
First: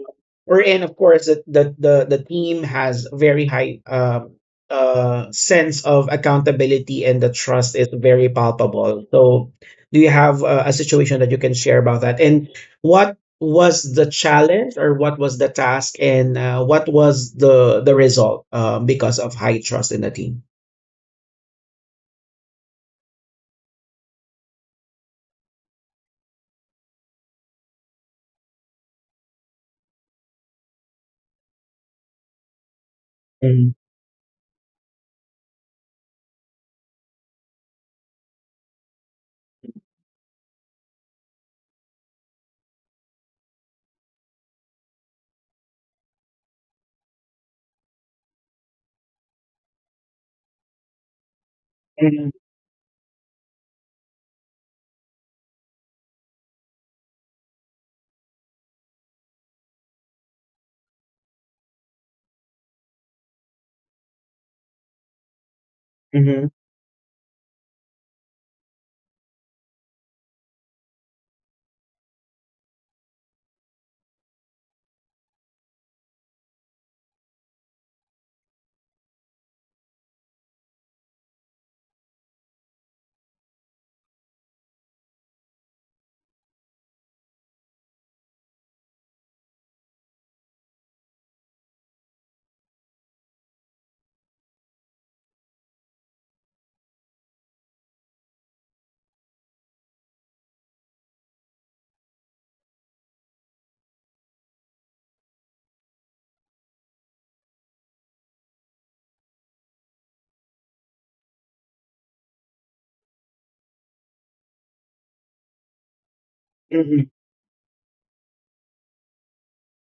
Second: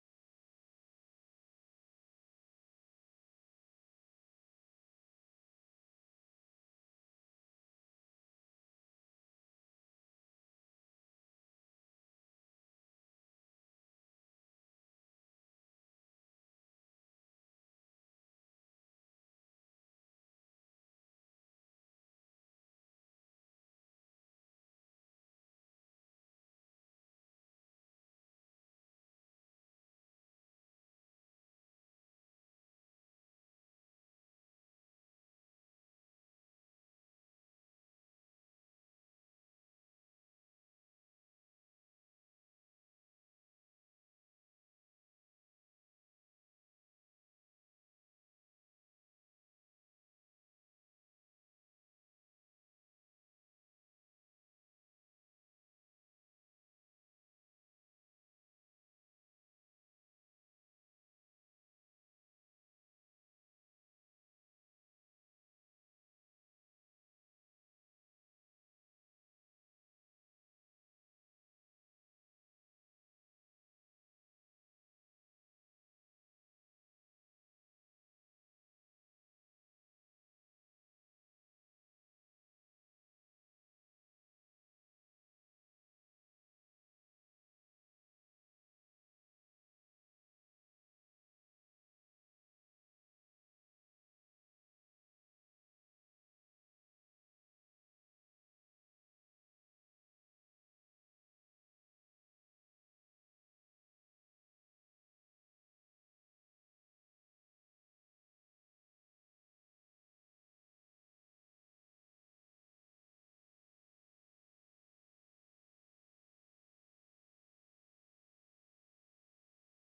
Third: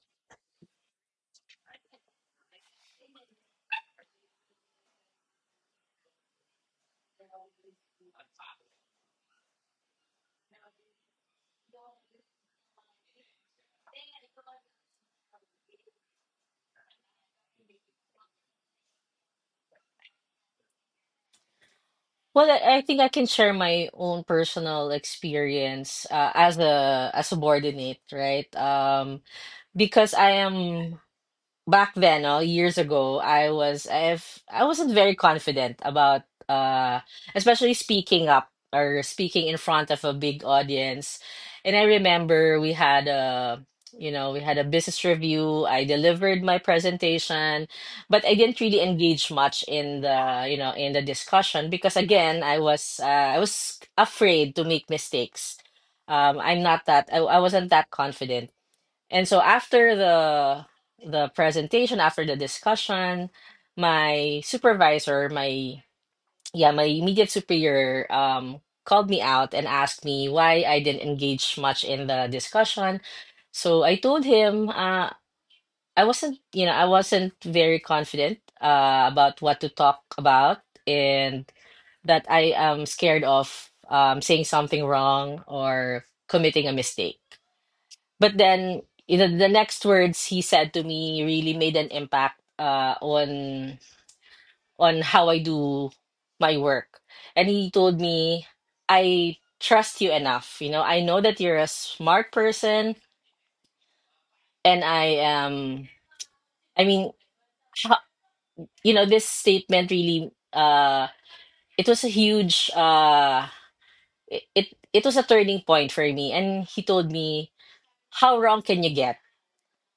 or and of course that the team has very high sense of accountability and the trust is very palpable. So do you have a situation that you can share about that? And what was the challenge or what was the task and what was the result because of high trust in the team? Well, I think I can share my own personal experience as a subordinate, right? Because I am Back then, oh, years ago, I Mhm, was if I wasn't very confident about uh especially speaking up or speaking in front of a big audience. And I remember we had a you know, we had a business review. I delivered my presentation, but I didn't really engage much in the, you know, in the discussion because mhm, again, I was afraid to make mistakes. I wasn't that confident. And so after the presentation, after the discussion, my supervisor, my mhm, yeah, my immediate superior called me out and asked me why I didn't engage much in the discussion. So I told him I wasn't, you know, I wasn't very confident about what to talk about, and that I am scared of saying something wrong or committing a mistake. But then, you know, the next words he said to me really made an impact on how I do my work. And he told me, "I trust you enough. You know, I know that you're a smart person, and I am. I mean, how, you know, this statement really. It was a huge. Uh, it it it was a turning point for me. And he mhm. told me, "How wrong can you get?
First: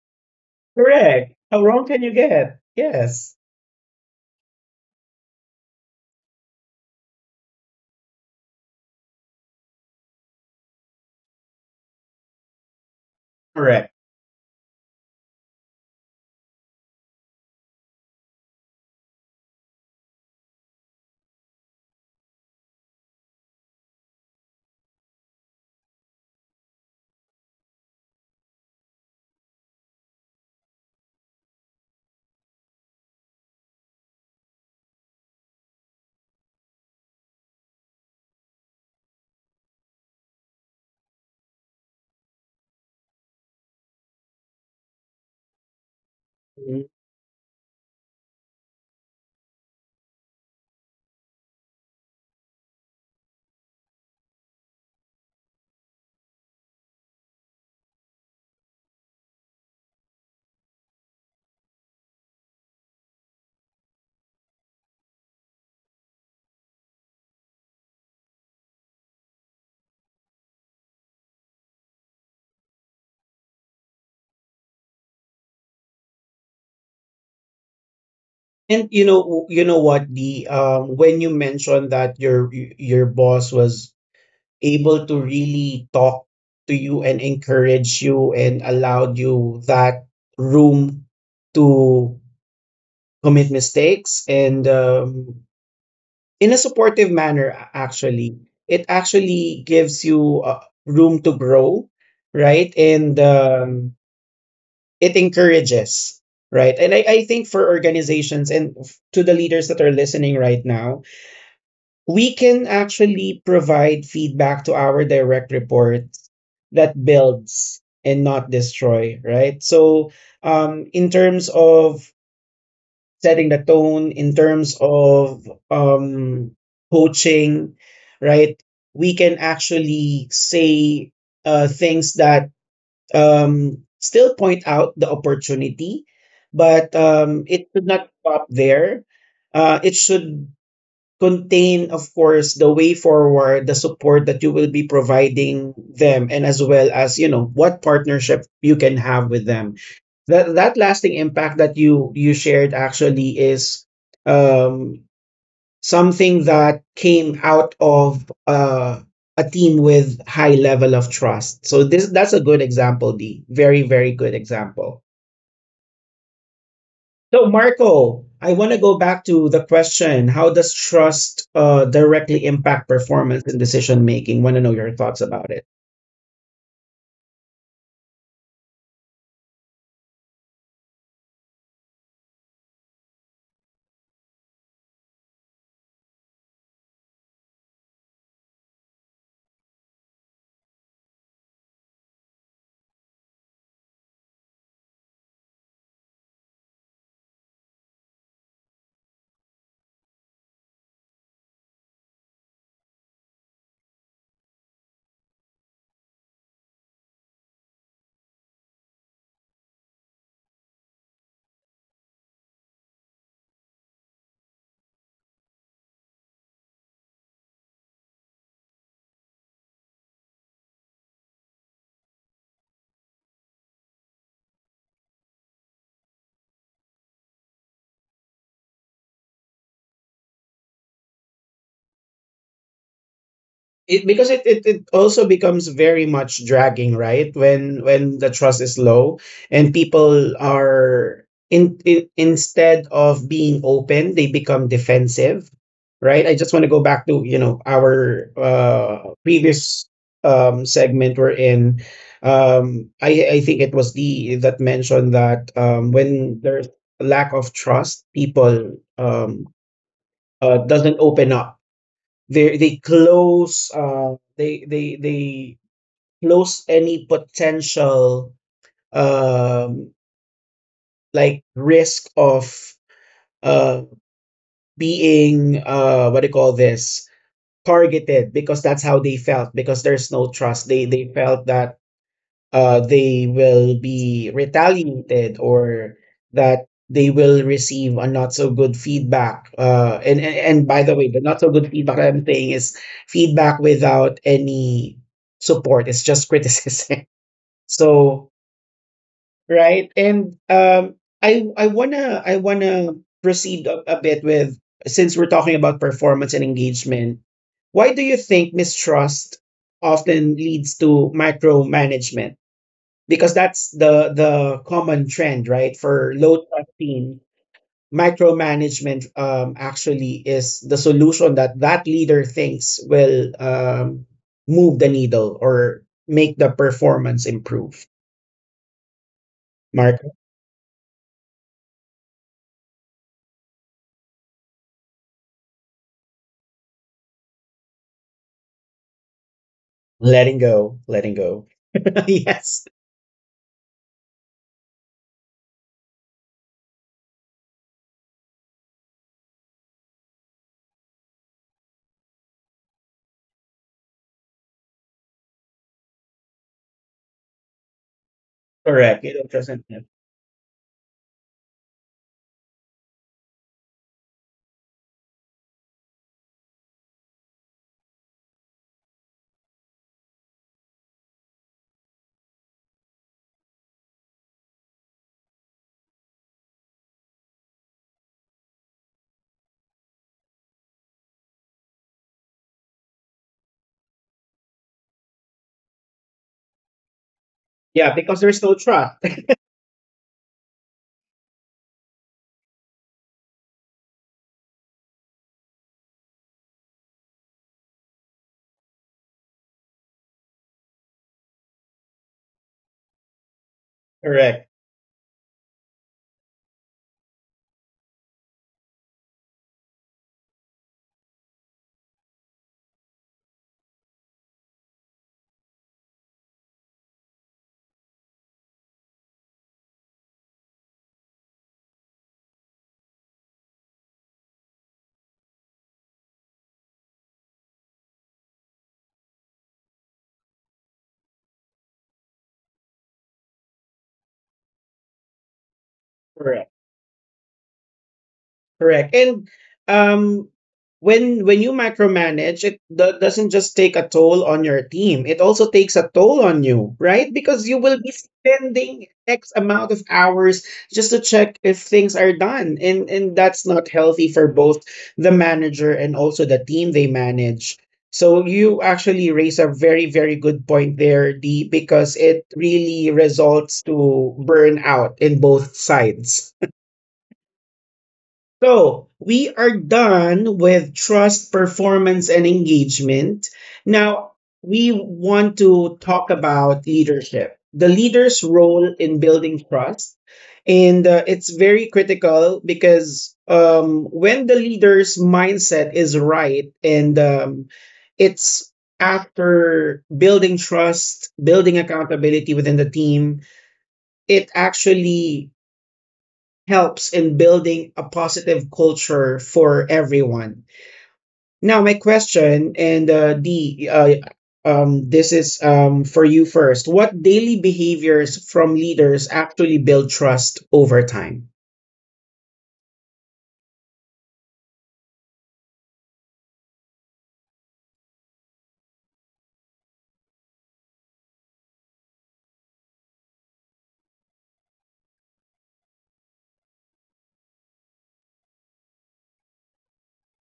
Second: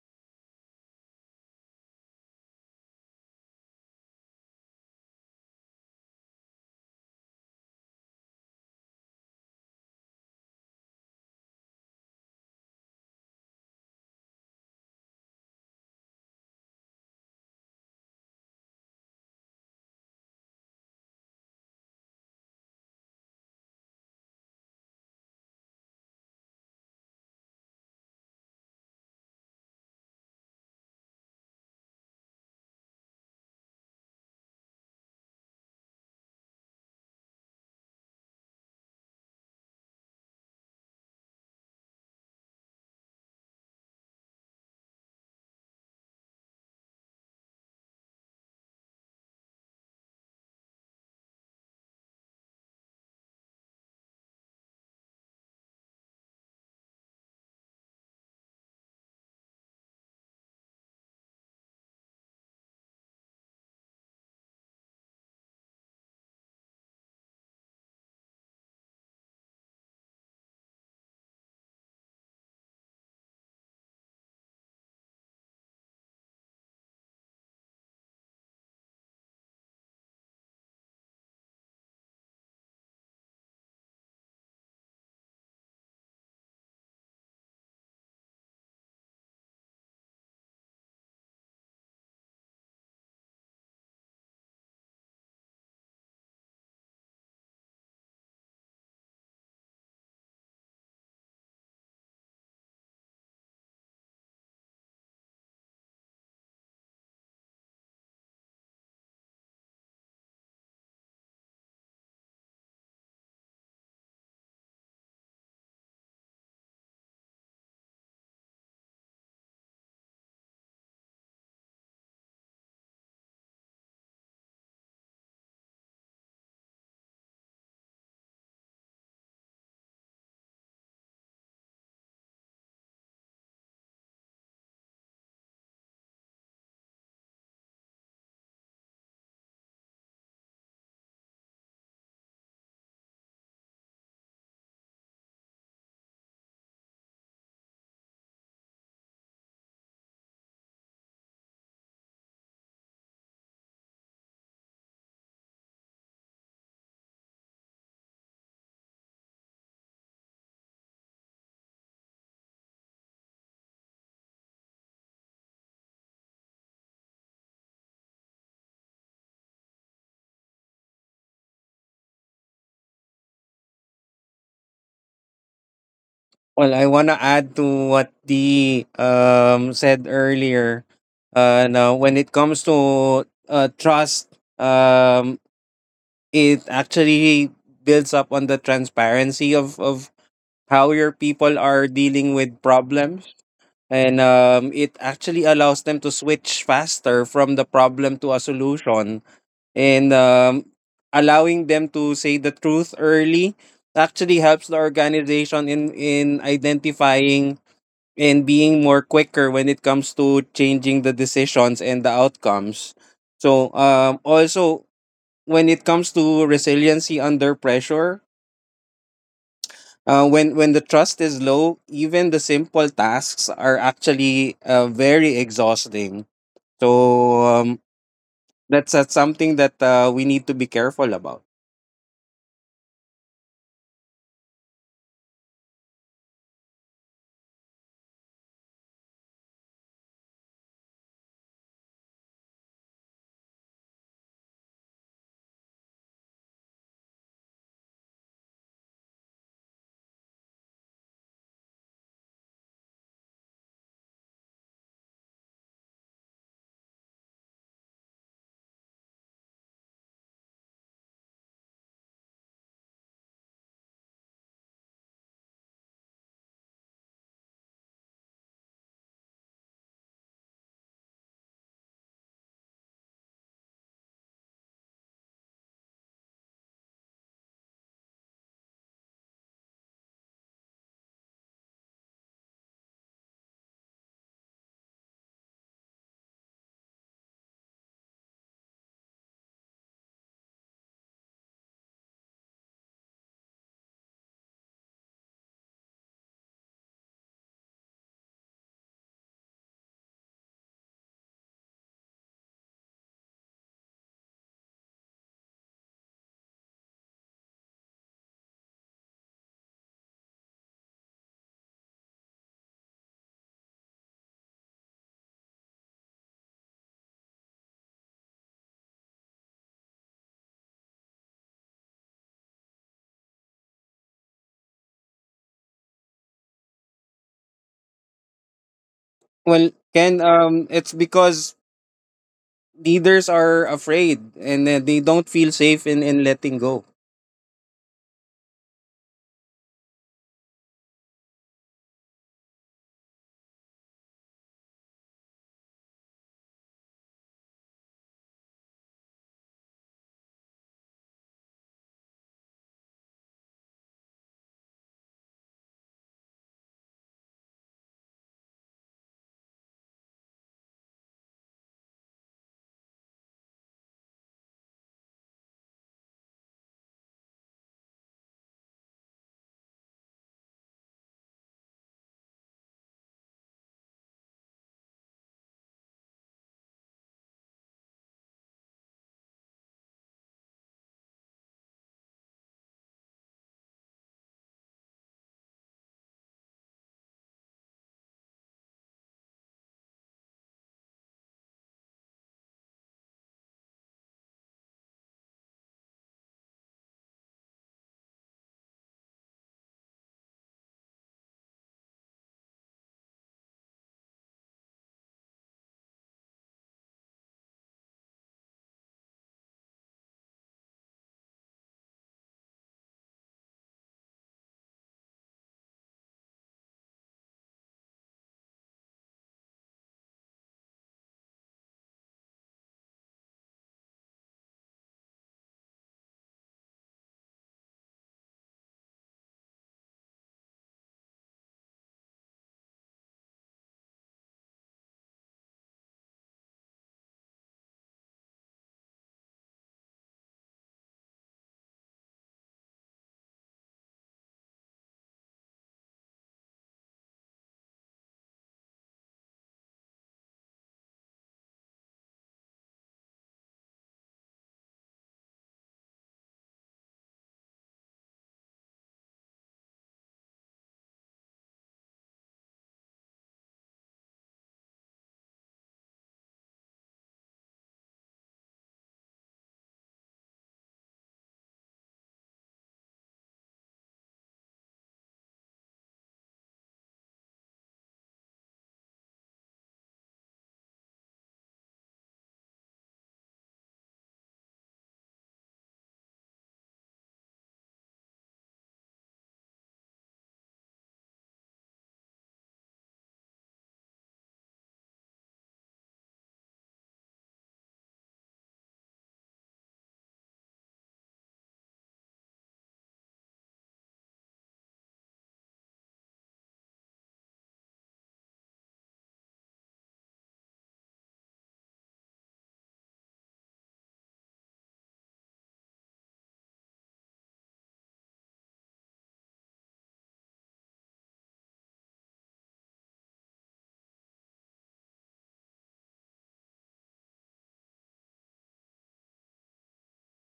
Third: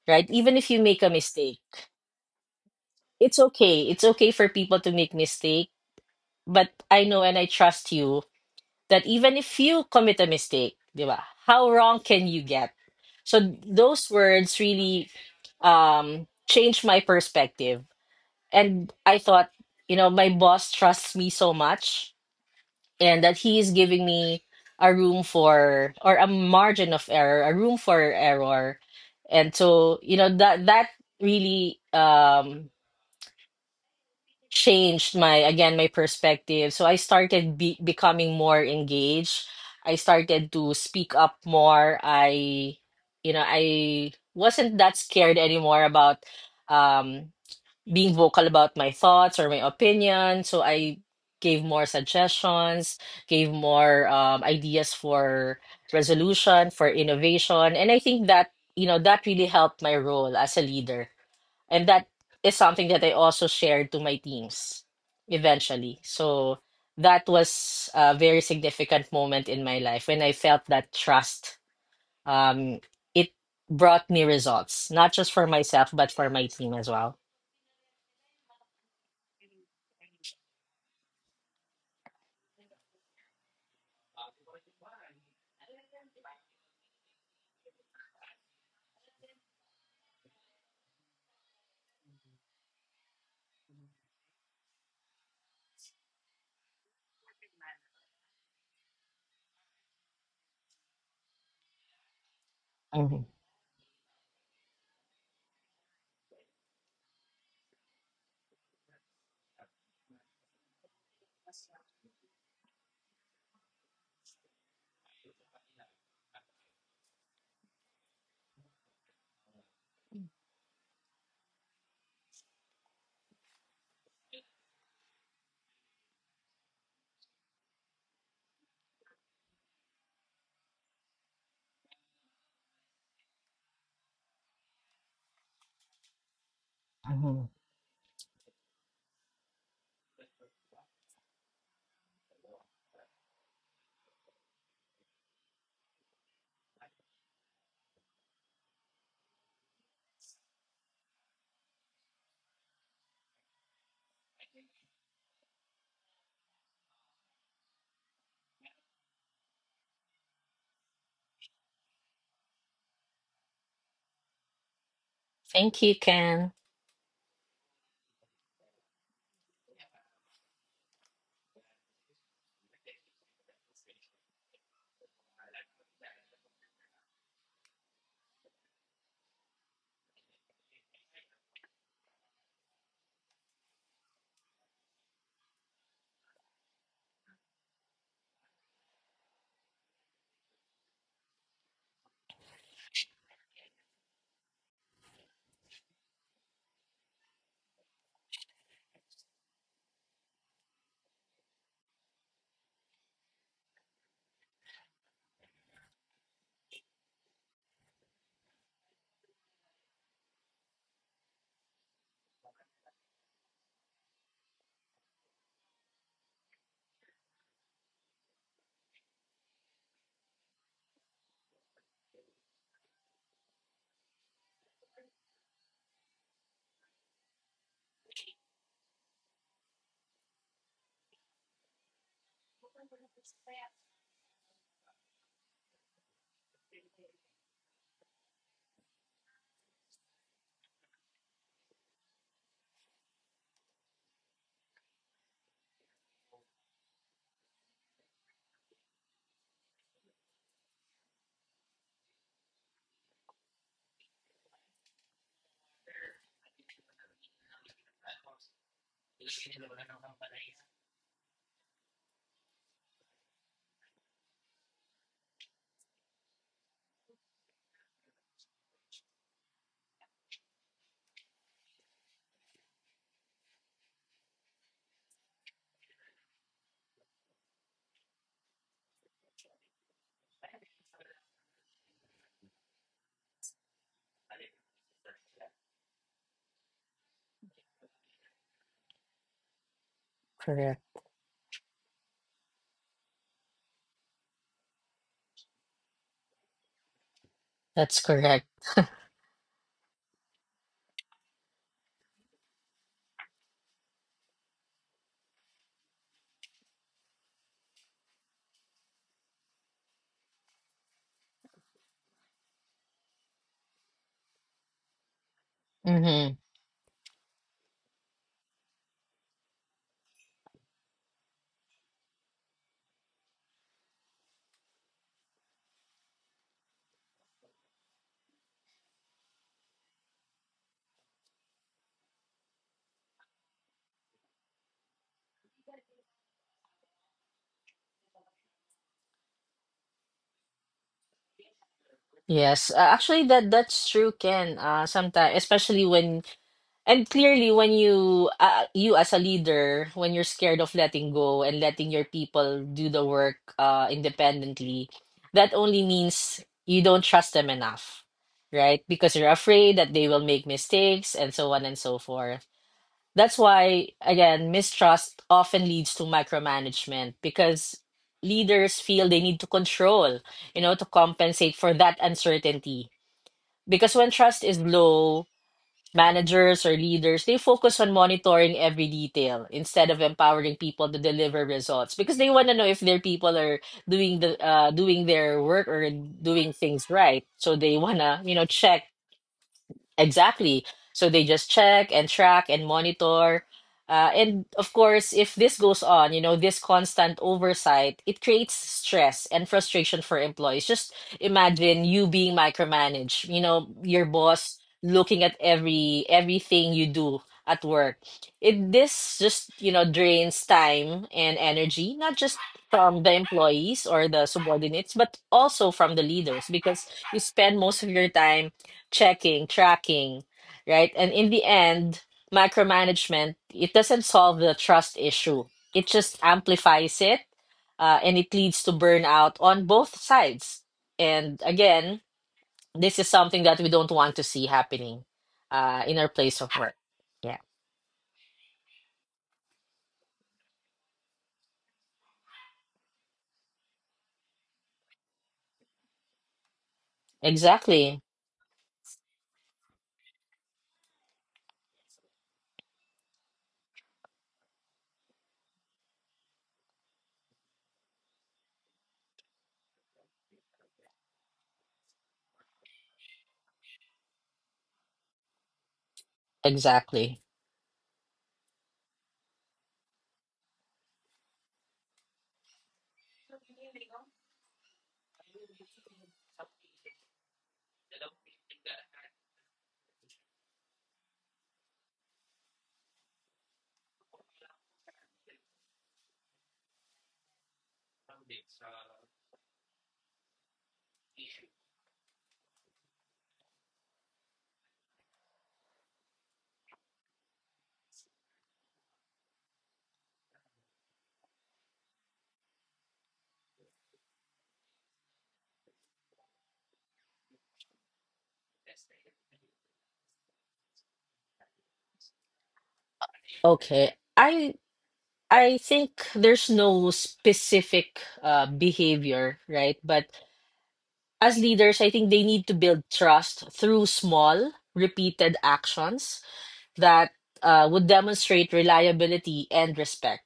Right? Even if you make a Correct. mistake." How wrong can you get? Yes. It's okay. It's okay for people to make mistake, but I know and I trust you that even if you commit a mistake, di ba, how wrong can you get? So Correct. those words really changed my perspective. And I thought, you know, my boss trusts me so much and that he is giving me a room for, or a margin of error, a room for error. And so, you know, that really changed my, again, my perspective, so I started be becoming more engaged. I started to speak up more. I you know i wasn't that scared anymore about Mhm. um being vocal about my thoughts or my opinion, so I gave more suggestions, gave more ideas for resolution, for innovation. And I think that, you know, that really helped my role as a leader, and that is something that I also shared to my teams eventually. So that was a very significant moment in my life when I felt that trust. Um, it brought me results, not just for myself but for my team as well. And you know what the when you mentioned that your boss was able to really talk to you and encourage you and allowed you that room to commit mistakes and in a supportive manner actually it actually gives you room to grow right and Mhm, it encourages right and I think for organizations and to the leaders that are listening right now we can actually provide feedback to our direct reports that builds and not destroy, right? So, in terms of setting the tone, in terms of um, coaching, right, we can actually say things that still point out the opportunity, but mhm. It should not stop there. It should contain, of course, the way forward, the support that you will be providing them, and as well as you know what partnership you can have with them. That lasting impact that you shared actually is um, something that came out of a team with high level of trust. So this that's a good example, D. Very very good example. Thank you, Ken. So, Marco, I want to go back to the question. How does trust directly impact performance and decision making? Want to know your thoughts about it. Well, I want to add to what Dee said earlier. Now, when it comes to trust, it actually builds up on the transparency of how your people are dealing with problems. And it actually allows them to switch faster from the problem to a solution. And allowing them to say the truth early actually helps the organization in identifying and being more quicker when it comes to changing the decisions and the outcomes. So also, when it comes to resiliency under pressure, when the trust is low, even the simple tasks are actually very exhausting. So that's something that we need to be careful about. It because it also becomes very much dragging right when the trust is low and people are in instead of being open they become defensive right I just want to go back to you know our previous segment we're in um I think it was the that mentioned that when there's lack of trust people doesn't open up they close they close any potential um like risk of uh being what do you call this targeted because that's how they felt because there's no trust they felt that they will be retaliated or that they will receive a not so good feedback. And, and Correct. by the way, the not so good feedback that I'm saying is feedback without any support. It's just criticism. That's So correct. right, and um, I wanna I wanna proceed a, bit with since we're talking about performance and engagement. Why do you think mistrust often leads to micromanagement? Because that's the common trend, right? For Hmm. low trust team, micromanagement actually is the solution that that leader thinks will move the needle or make the performance improve. Well, Mark, Ken, it's because leaders are afraid, and they don't feel safe in letting go. letting go, letting go. Yes, Yes, actually, that that's true, Ken. Sometimes, especially when And clearly, when you you as a leader, when you're scared of letting go and letting your people do the work independently, that only means you don't trust them enough, right? correct. Because You you're don't trust afraid anyone. that they will make mistakes and so on and so forth. That's why, again, mistrust often leads to micromanagement because leaders feel they need to control, you know, to compensate for that uncertainty. Because when trust is low, managers or leaders, they focus on monitoring every detail instead of empowering people to deliver results, because they want to know if their people are doing their work or doing things right. So they Yeah, wanna, because you know, there's no check. trust. Exactly. So they just check and track and monitor. And of course, if this goes on, you know, this constant oversight, it creates stress and frustration for employees. Just imagine you being micromanaged, you know, your Correct. boss looking at everything you do at work. It this just, you know, drains time and energy, not just from the employees or the subordinates, but also from the leaders, because you spend most of your time checking, tracking, right? And in the end, micromanagement, it doesn't solve the trust issue. It just amplifies it, and it leads to burnout on both sides. And again, this is something that we don't want to see happening in our place of Correct. work. Yeah, Correct. And um, when you micromanage, it doesn't just take a toll on your team. It also takes a toll on you, right? Because you will be exactly, spending X amount of hours just to check if things are done, and that's not healthy for both the manager and also the team they manage. So you actually raise a very very good point there, D, because it really results to burnout in both sides. exactly. So we are done with trust, performance, and engagement. Now we want to talk about leadership, the leader's role in building trust. And it's very critical because when the leader's mindset is right and it's after building trust, building accountability within the team, it actually helps in building a positive culture for everyone. Now, my question, and D, this is for you first. What daily behaviors from leaders actually build trust over time? Okay, I think there's no specific behavior, right? But as leaders, I think they need to build trust through small, repeated actions that would demonstrate reliability and respect.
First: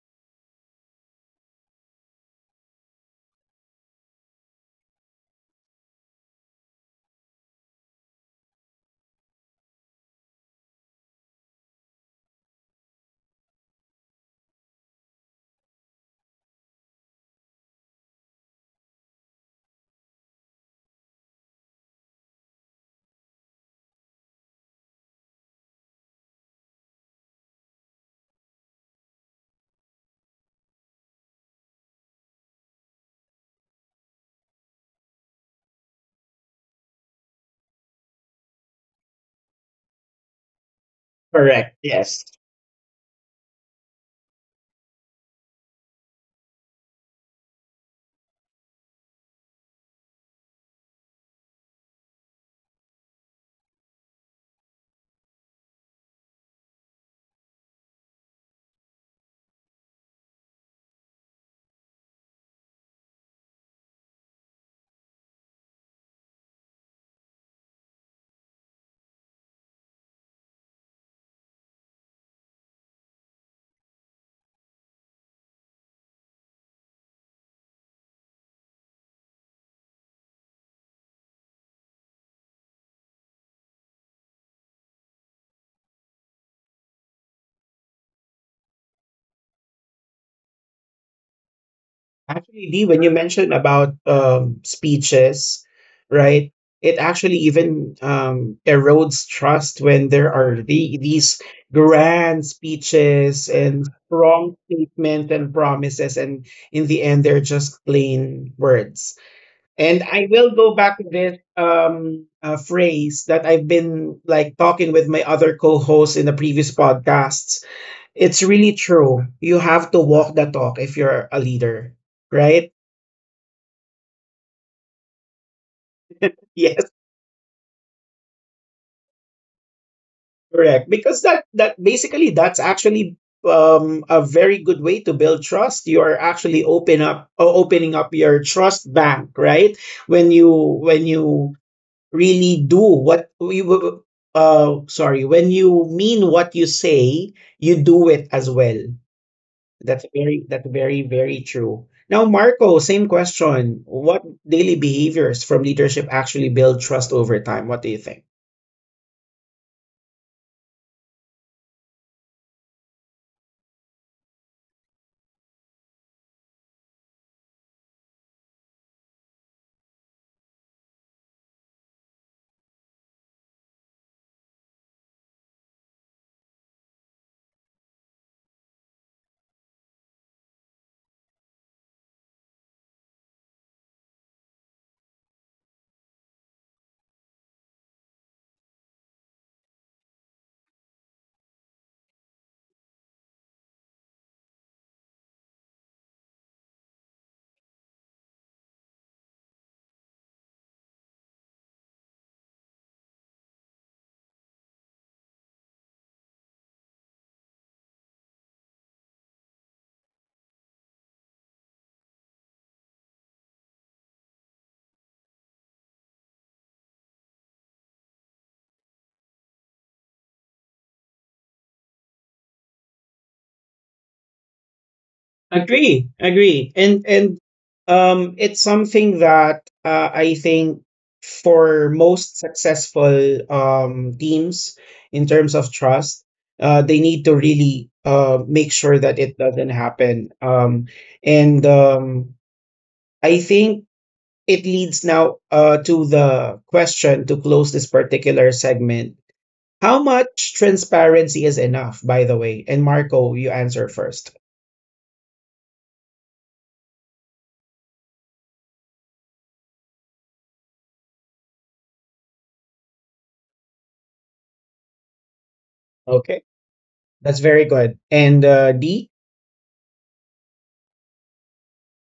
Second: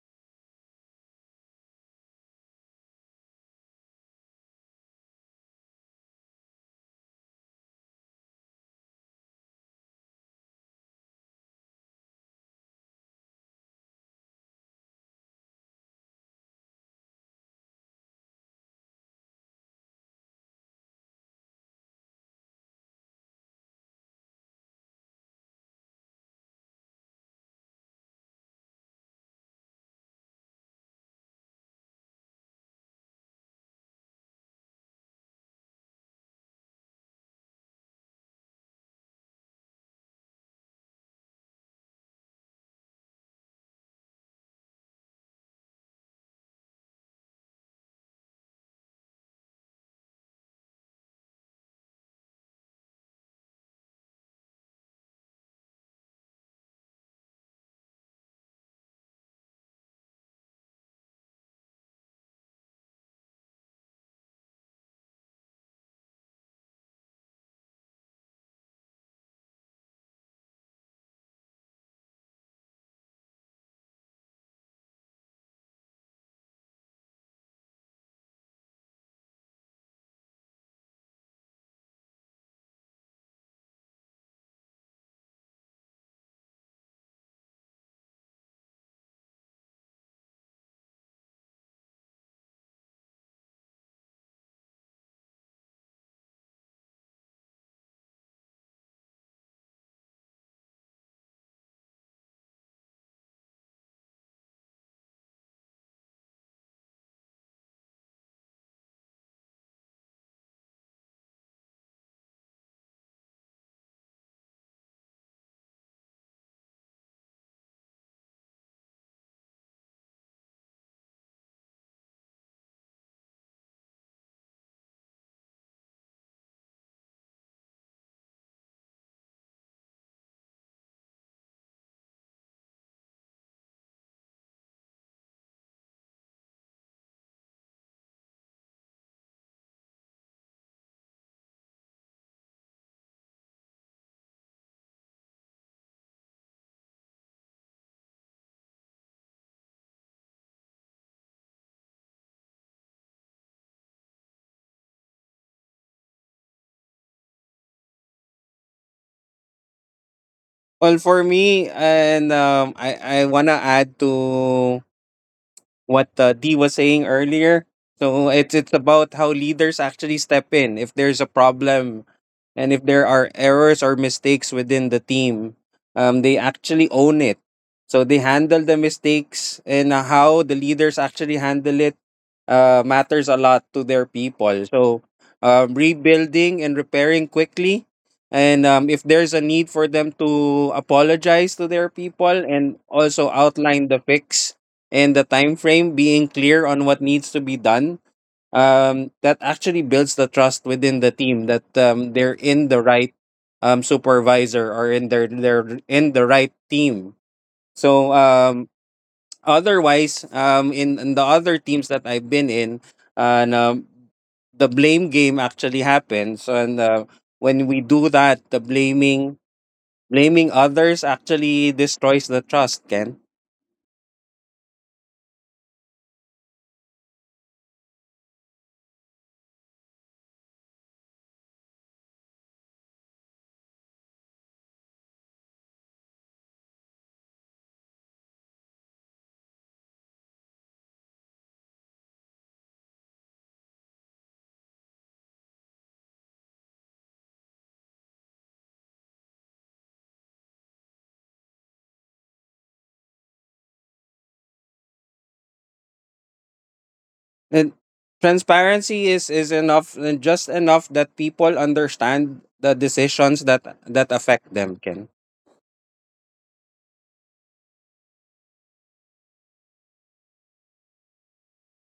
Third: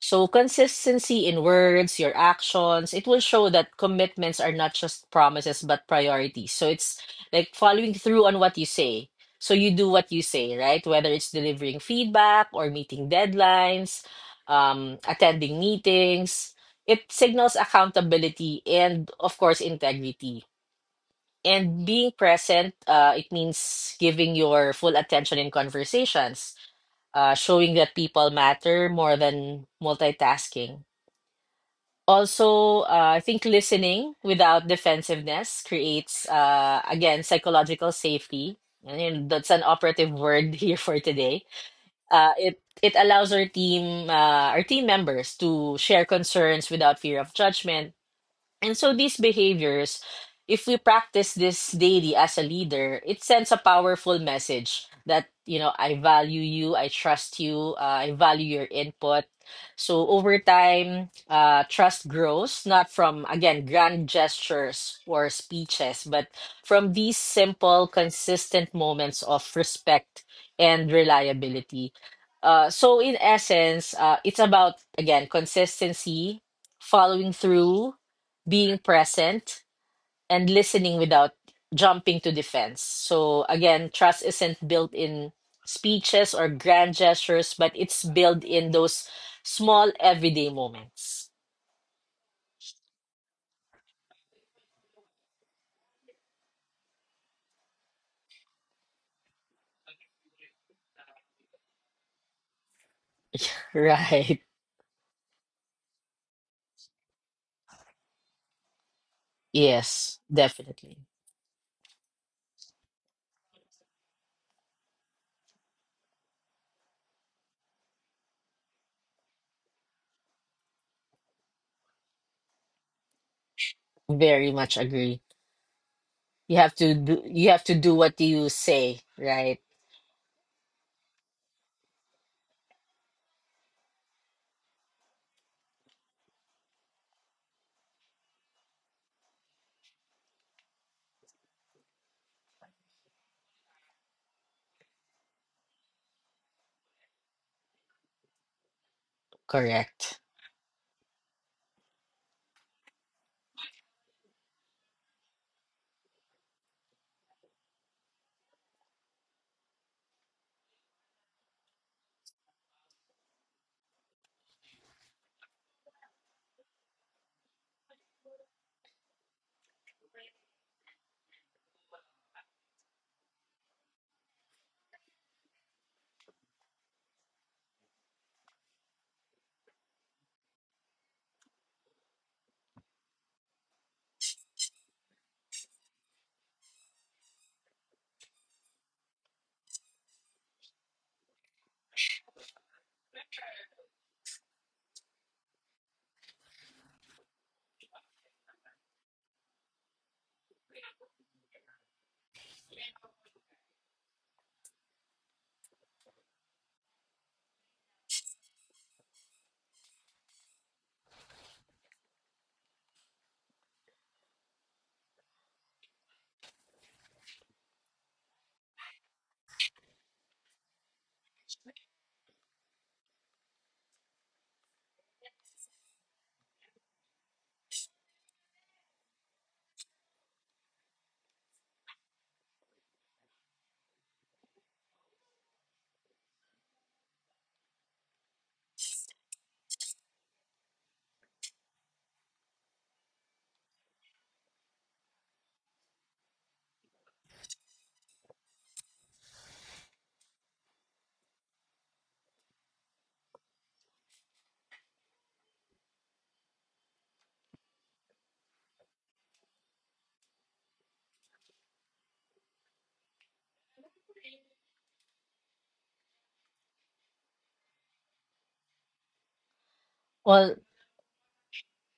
So, consistency in words, your actions, it will show that commitments are not just promises but priorities. So, it's like following through on what you say. So, you do what you say, right? Whether it's delivering feedback or meeting deadlines, attending meetings, it signals accountability and, of course, integrity. And being present, it means giving your full attention in conversations, showing that people matter more than multitasking. Also, I think listening without defensiveness creates, again, psychological safety. And then that's an operative word here for today. Correct. Yes. It allows our team members, to share concerns without fear of judgment. And so these behaviors, if we practice this daily as a leader, it sends a powerful message that, you know, I value you, I trust you, I value your input. So over time, trust grows, not from, again, grand gestures or speeches, but from these simple, consistent moments of respect and reliability. So in essence, it's about, again, consistency, following through, being present, and listening without jumping to defense. So again, trust isn't built in speeches or grand gestures, but it's built in those small everyday moments. Actually, Dee, when you mentioned about speeches, right, it actually even erodes trust when there are the, these grand speeches and Right. strong statements and promises, and in the end, they're just plain words. And Yes, I will go back definitely. to this phrase that I've been like talking with my other co-hosts in the previous podcasts. It's really true. You have to walk the talk if you're a leader right? Very much agree. You have Yes, to do you have to do what you say, right? correct. Because that that basically that's actually a very good way to build trust. You are actually open up opening up your trust bank, right? When you when you really do what you sorry, when you mean what you say, you do it as well. Correct. That's very very true. Now, Marco, same question. What daily behaviors from leadership actually build trust over time? What do you think? Well, for me, and um, I wanna add to what D was saying earlier. So it's about how leaders actually step in if there's a problem, and if there are errors or mistakes within the team, they actually own it. So they handle the mistakes, and how the leaders actually handle it matters a lot to their people. So rebuilding and repairing quickly. And if there's a need for them to apologize to their people and also outline the fix, and the time frame, being clear on what needs to be done, that actually builds the trust within the team, that they're in the right supervisor, or in their they're in the right team. So otherwise, in the other teams that I've been in, and the blame game actually happens. And when we do that, the blaming others actually destroys the trust, Ken. Agree, agree, and it's something that I think for most successful teams in terms of trust, they need to really make sure that it doesn't happen. And I think it leads now to the question to close this particular segment. How much transparency is enough, by the way? And Marco, you answer first. And transparency is enough, and just enough that people understand the decisions that affect them, can That's very good. And D? Well,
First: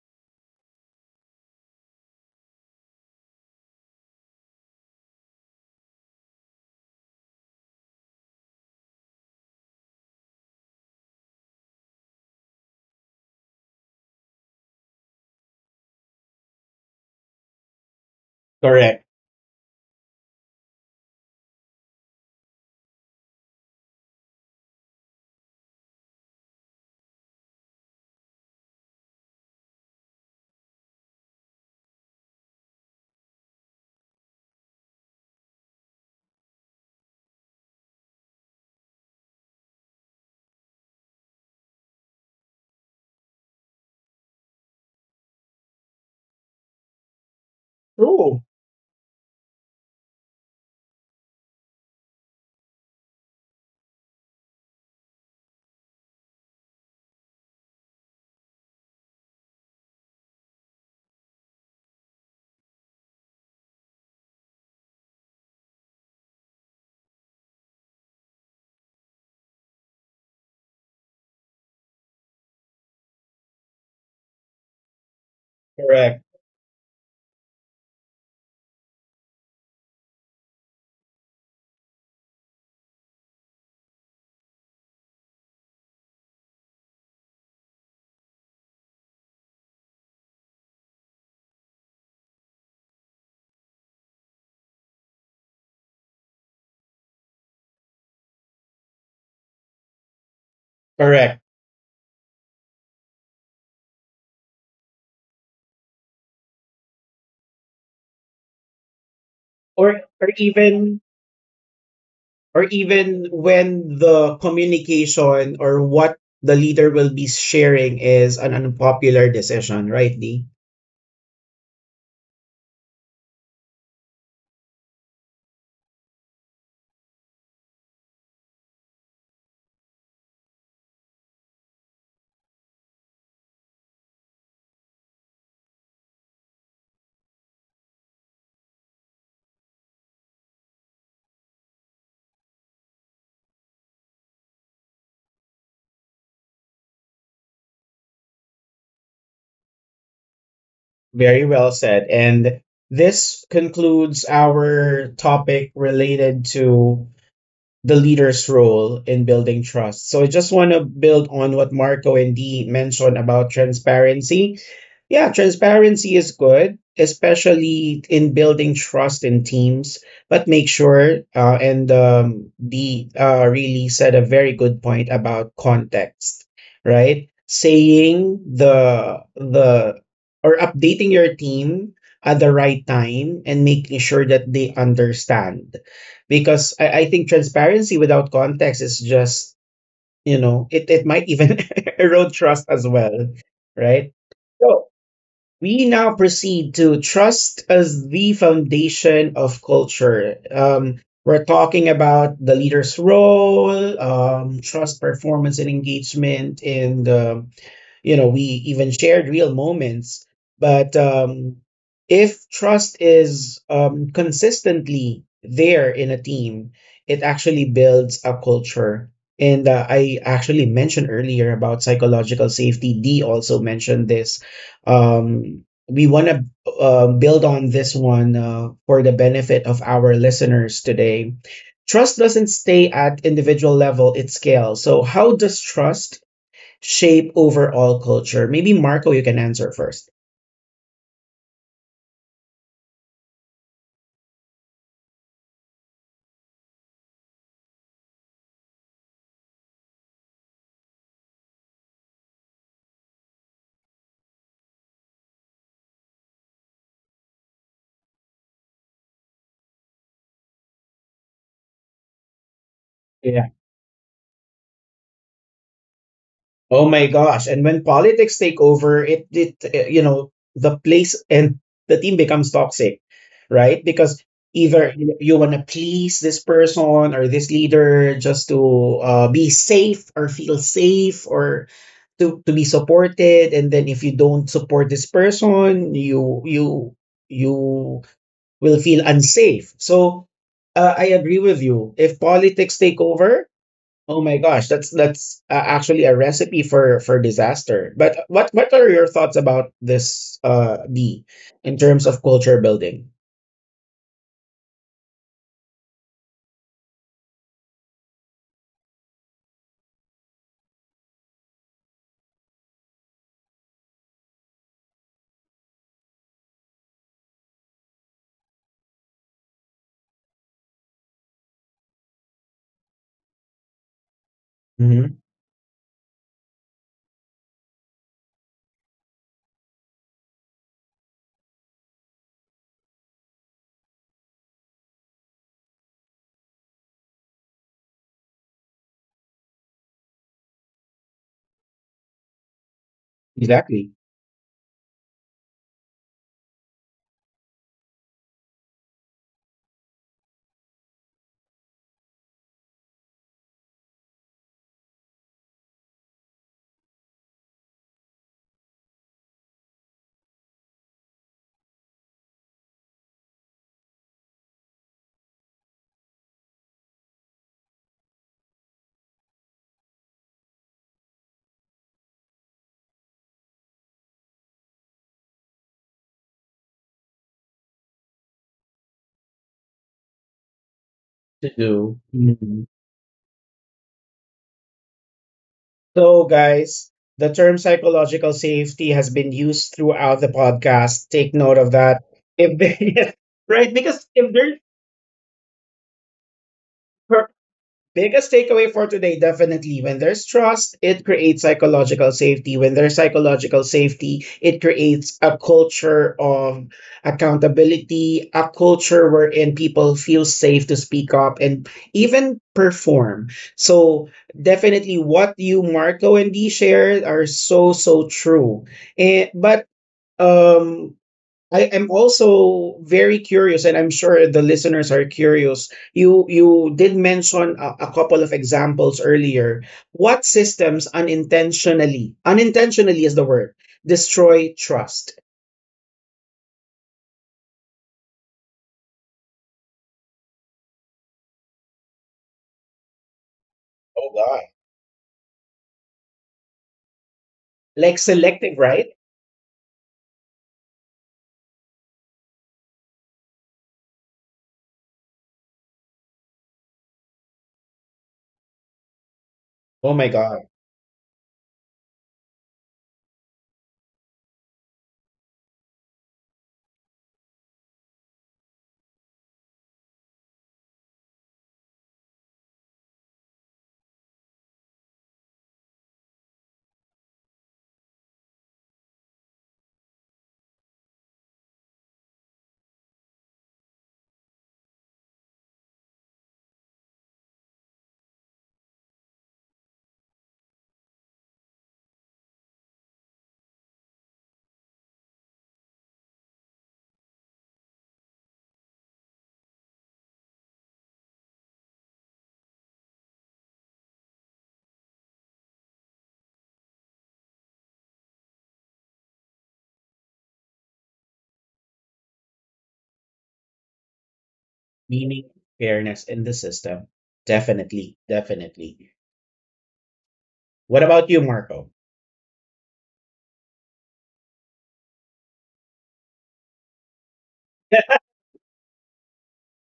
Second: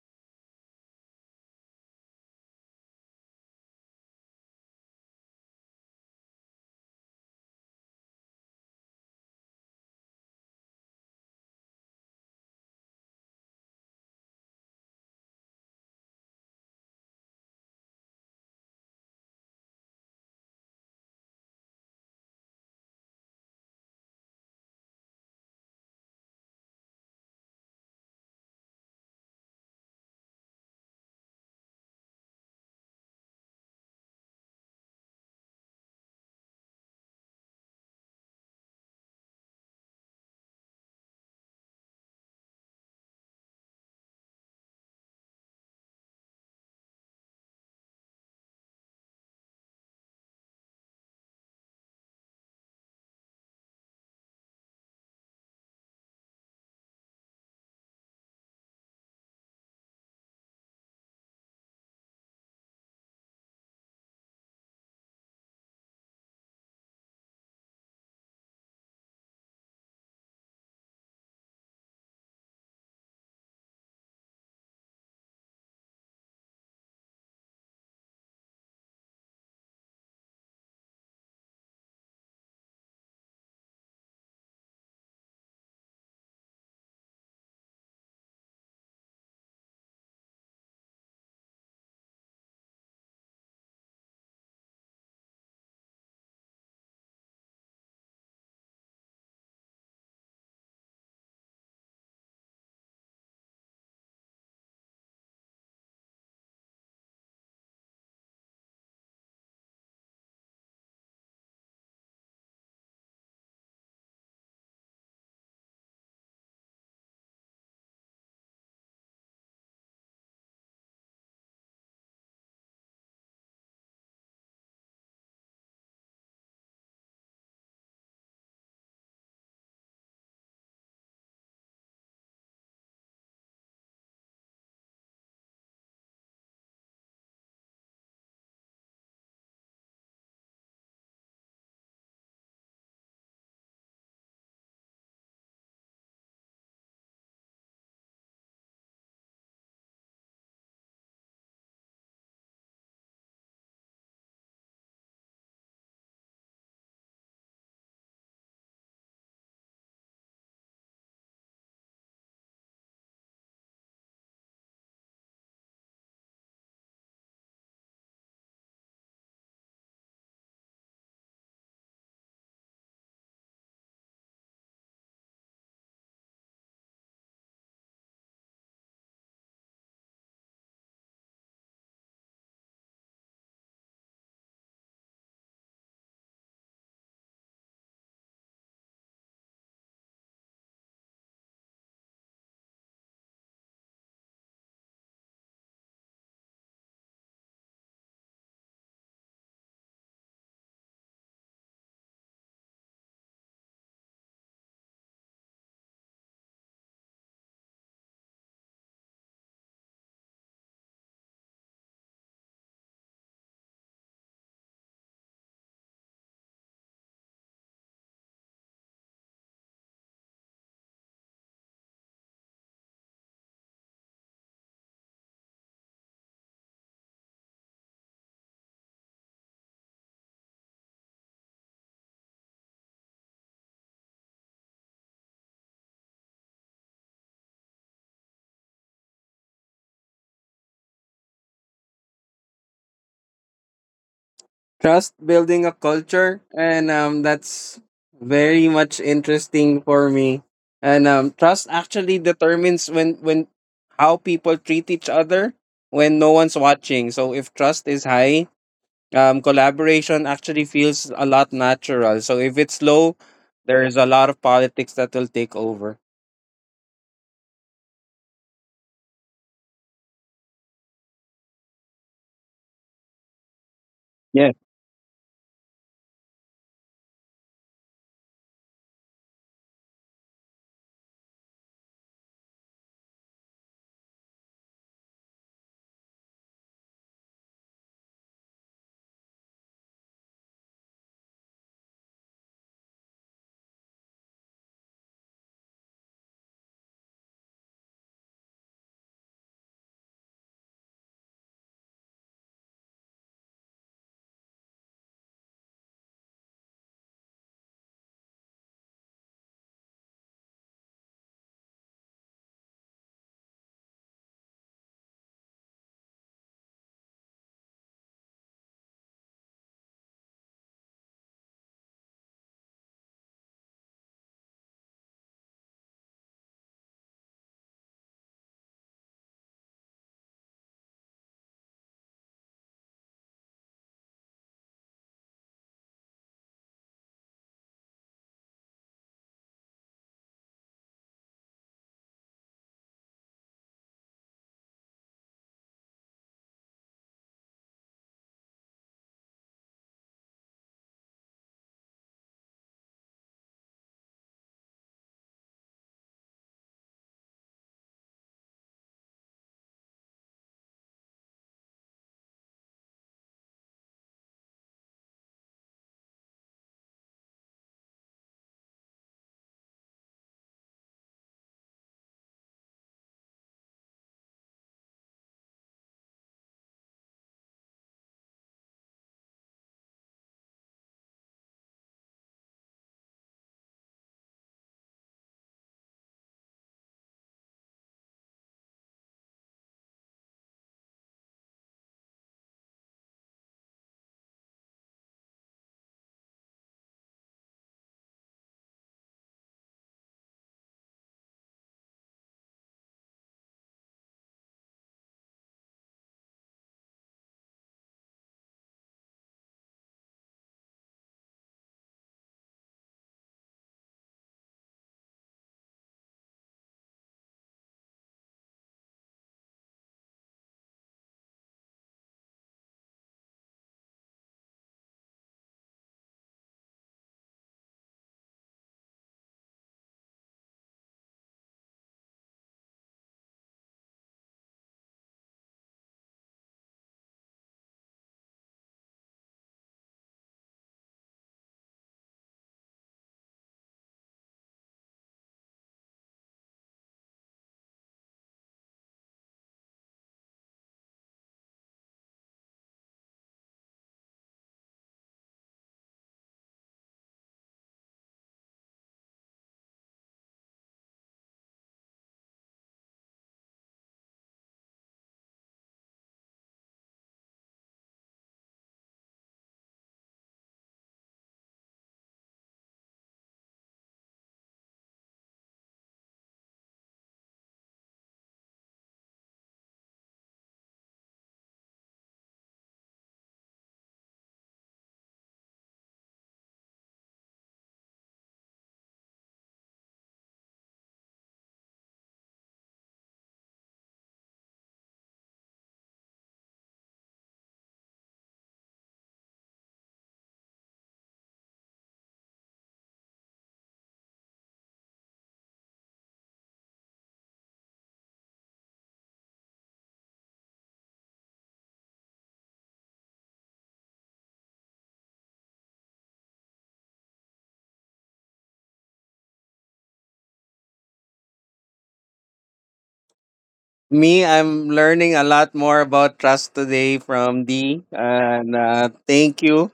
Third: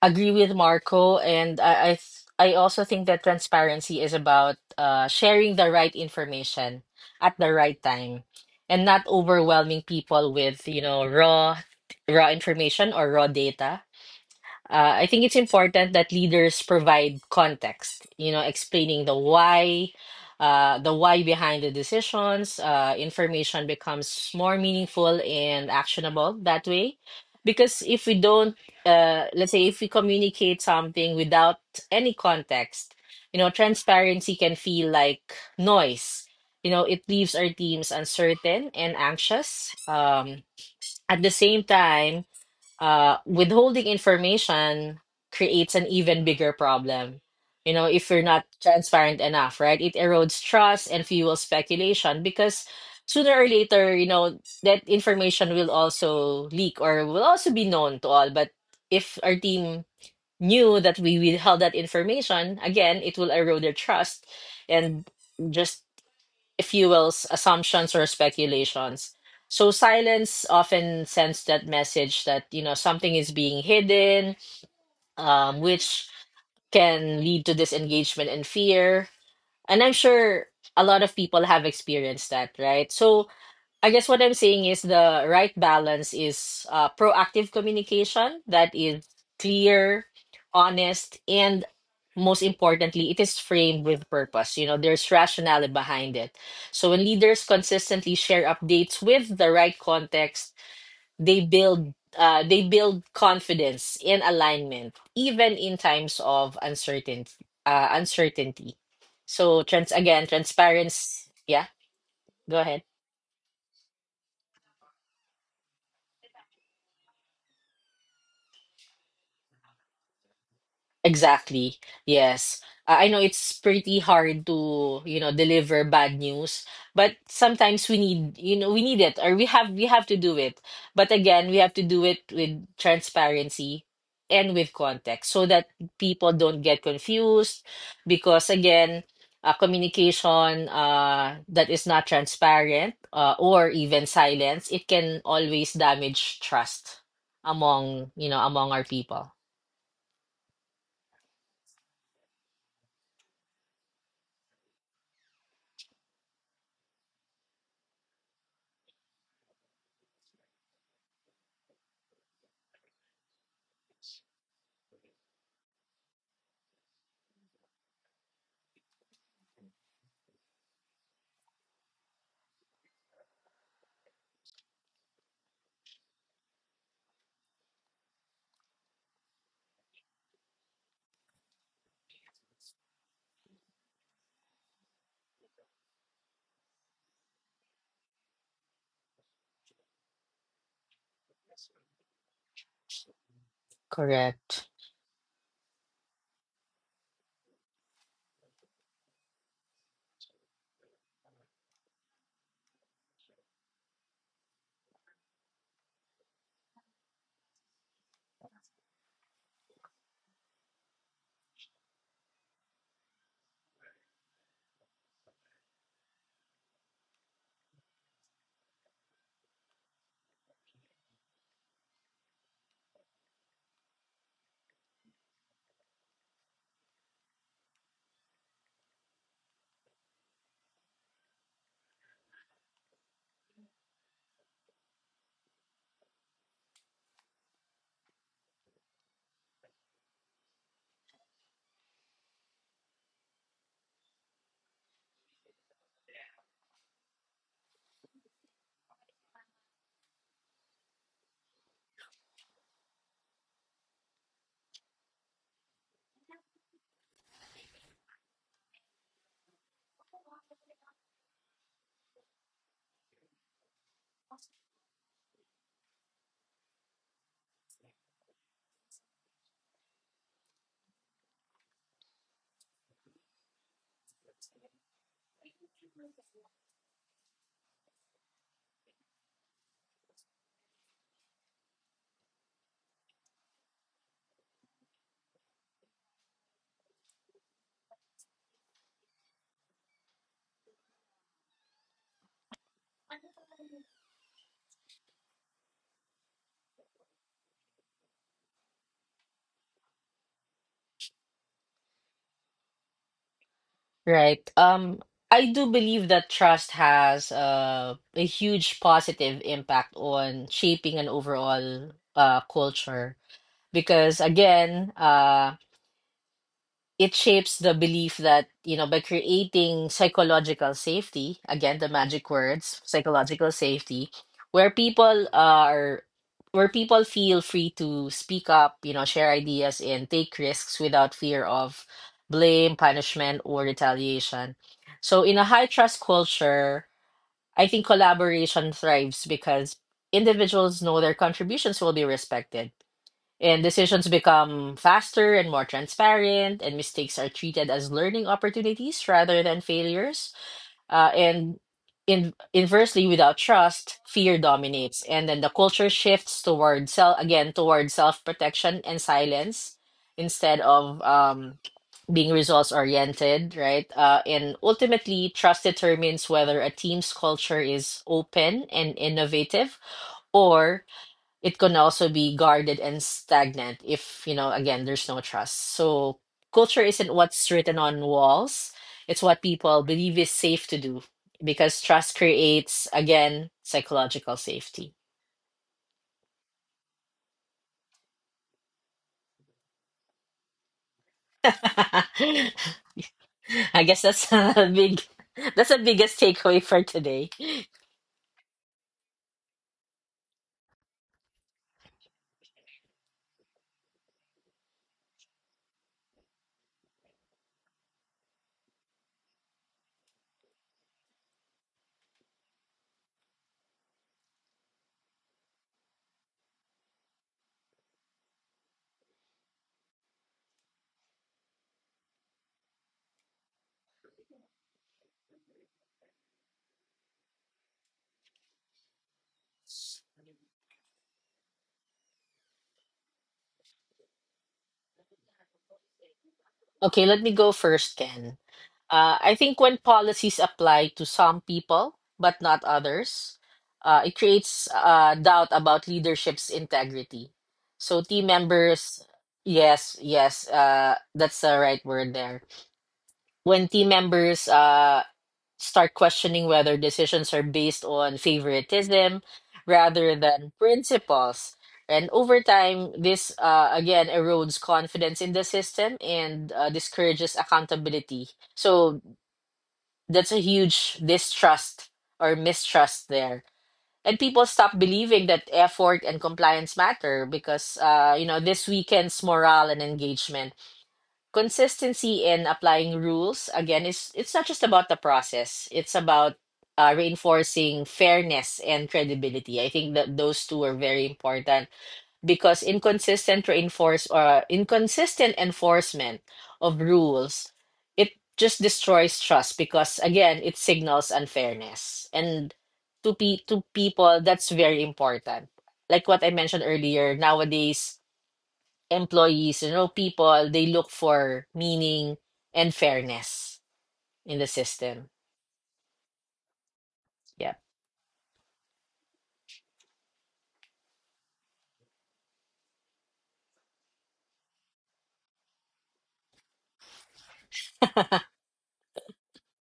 agree with Marco, and I also think that transparency is about sharing the right information at the right time, and not overwhelming people with, you know, raw information or raw data. I think it's important that leaders provide context, you know, Correct. explaining the why behind the decisions. Information becomes more meaningful and actionable that way. Because if we don't, let's say, if we communicate something without any context, you know, transparency can feel like noise. You know, it leaves our teams uncertain and anxious. At the same time, withholding information creates an even bigger problem. You know, if you're True. not transparent enough, right? It erodes trust and fuels speculation, because sooner or later, you know, that information will also leak or will also be known to all. But if our team knew that we withheld that information, again, it will erode their trust and just fuels assumptions or speculations. So silence often sends that message that, you know, something is being hidden, which Correct. can lead to disengagement and fear. And I'm sure a lot of people have experienced that, right? So I guess what I'm saying is the right balance is proactive communication that is clear, honest, and most importantly, it is framed with purpose. You know, there's rationale behind it. So when leaders consistently share updates with the right context, they Correct. build uh, they build confidence in alignment, even in times of uncertainty. Uh, uncertainty. So trans Or again, or even transparency. Yeah, go or ahead. even when the communication or what the leader will be sharing is an unpopular decision, right, D? Exactly. Yes. I know it's pretty hard to, you know, deliver bad news, but sometimes we need, you know, we need it, or we have to do it. But again, we have to do it with transparency and with context, so that people don't get confused, because again, communication that is not transparent, or even silence, it can always damage trust among, you know, among our people. Very well said. And this concludes our topic related to the leader's role in building trust. So I just want to build on what Marco and Dee mentioned about transparency. Yeah, transparency is good, especially in building trust in teams. But make sure, and Dee really said a very good point about context, right? Saying the or updating your team at the right time and making sure that they understand because I think transparency without context is just you know it, it might even erode trust as well right Correct. so we now proceed to trust as the foundation of culture we're talking about the leader's role trust performance and engagement in the you know we even shared real moments but if trust is consistently there in a team it actually builds a culture and I actually mentioned earlier about psychological safety Dee also mentioned this um we want to build on this one for the benefit of our listeners today trust doesn't stay at individual level it scales so how does trust shape overall culture? Maybe Marco, you can answer first. trust building a culture, and that's very much interesting for me. And trust actually determines when how people treat each other when no one's watching. So if trust is high, collaboration actually feels a lot natural. So if it's low, Yeah. there is a lot of politics that will take over. Oh my gosh! And when politics take over, it you know the place and the team becomes toxic, right? Because either you, know, you want to please this person or this leader just to be safe or feel safe or to be supported, and then if you don't support this person, you you will feel unsafe. So I agree with you. If politics take over, oh my gosh, that's actually a recipe for disaster. But what are your thoughts about this D in terms of culture building? Right. I do believe that trust has a huge positive impact on shaping an overall culture, because again, it shapes the belief that, you know, by creating psychological safety, again, the magic words, psychological safety, where Hmm. people uh, are, where people feel free to speak up, you know, share ideas and take risks without fear of blame, punishment, or retaliation. So in a high trust culture, I think collaboration thrives because individuals know their contributions will be respected, and Exactly. decisions become faster and more transparent, and mistakes are treated as learning opportunities rather than failures. And inversely, without trust, fear dominates, and then the culture shifts toward self again toward self protection and silence instead of, being results oriented, right? And ultimately, trust determines whether a team's culture is open and innovative, or it can also be guarded and stagnant if, you know, again, there's no trust. So culture isn't what's written on walls, it's what people believe is safe to do, To because do. trust Mhm. creates, again, psychological safety. So, guys, the term psychological safety has been used throughout the podcast. Take note of that. If they, right, I guess because that's if they're a big that's the biggest takeaway for today. biggest takeaway for today definitely when there's trust, it creates psychological safety. When there's psychological safety, it creates a culture of accountability, a culture wherein people feel safe to speak up and even perform. So, definitely what you, Marco, and Dee shared are so, so true. But um I am also very curious, and I'm sure the listeners are curious. You did mention a, couple of examples earlier. What systems unintentionally, unintentionally is the word, destroy trust? Okay, let me go first, Ken. I think when policies apply to some people but not others, Oh it God. creates doubt about leadership's integrity. Like So team selective, right? members, yes, yes, that's the right word there. When team members, start questioning whether decisions are based on favoritism Oh my rather God. than principles, and over time, this again erodes confidence in the system and discourages accountability. So that's a huge distrust or mistrust there. And people stop believing that effort and compliance matter because, you know, this weekend's morale and engagement, consistency in applying rules, again, is, it's not just about the process. It's about reinforcing fairness and credibility. I think that those two are very important, because inconsistent reinforce or inconsistent enforcement of rules, it just destroys trust, because again, it signals unfairness and to people. That's very important. Like what I mentioned earlier, nowadays, employees, you know, people, they look for meaning and fairness in the system. Meaning fairness in the system. Yeah. Definitely, definitely. What about you, Marco? Me, I'm learning a lot more about trust today from D, and thank you.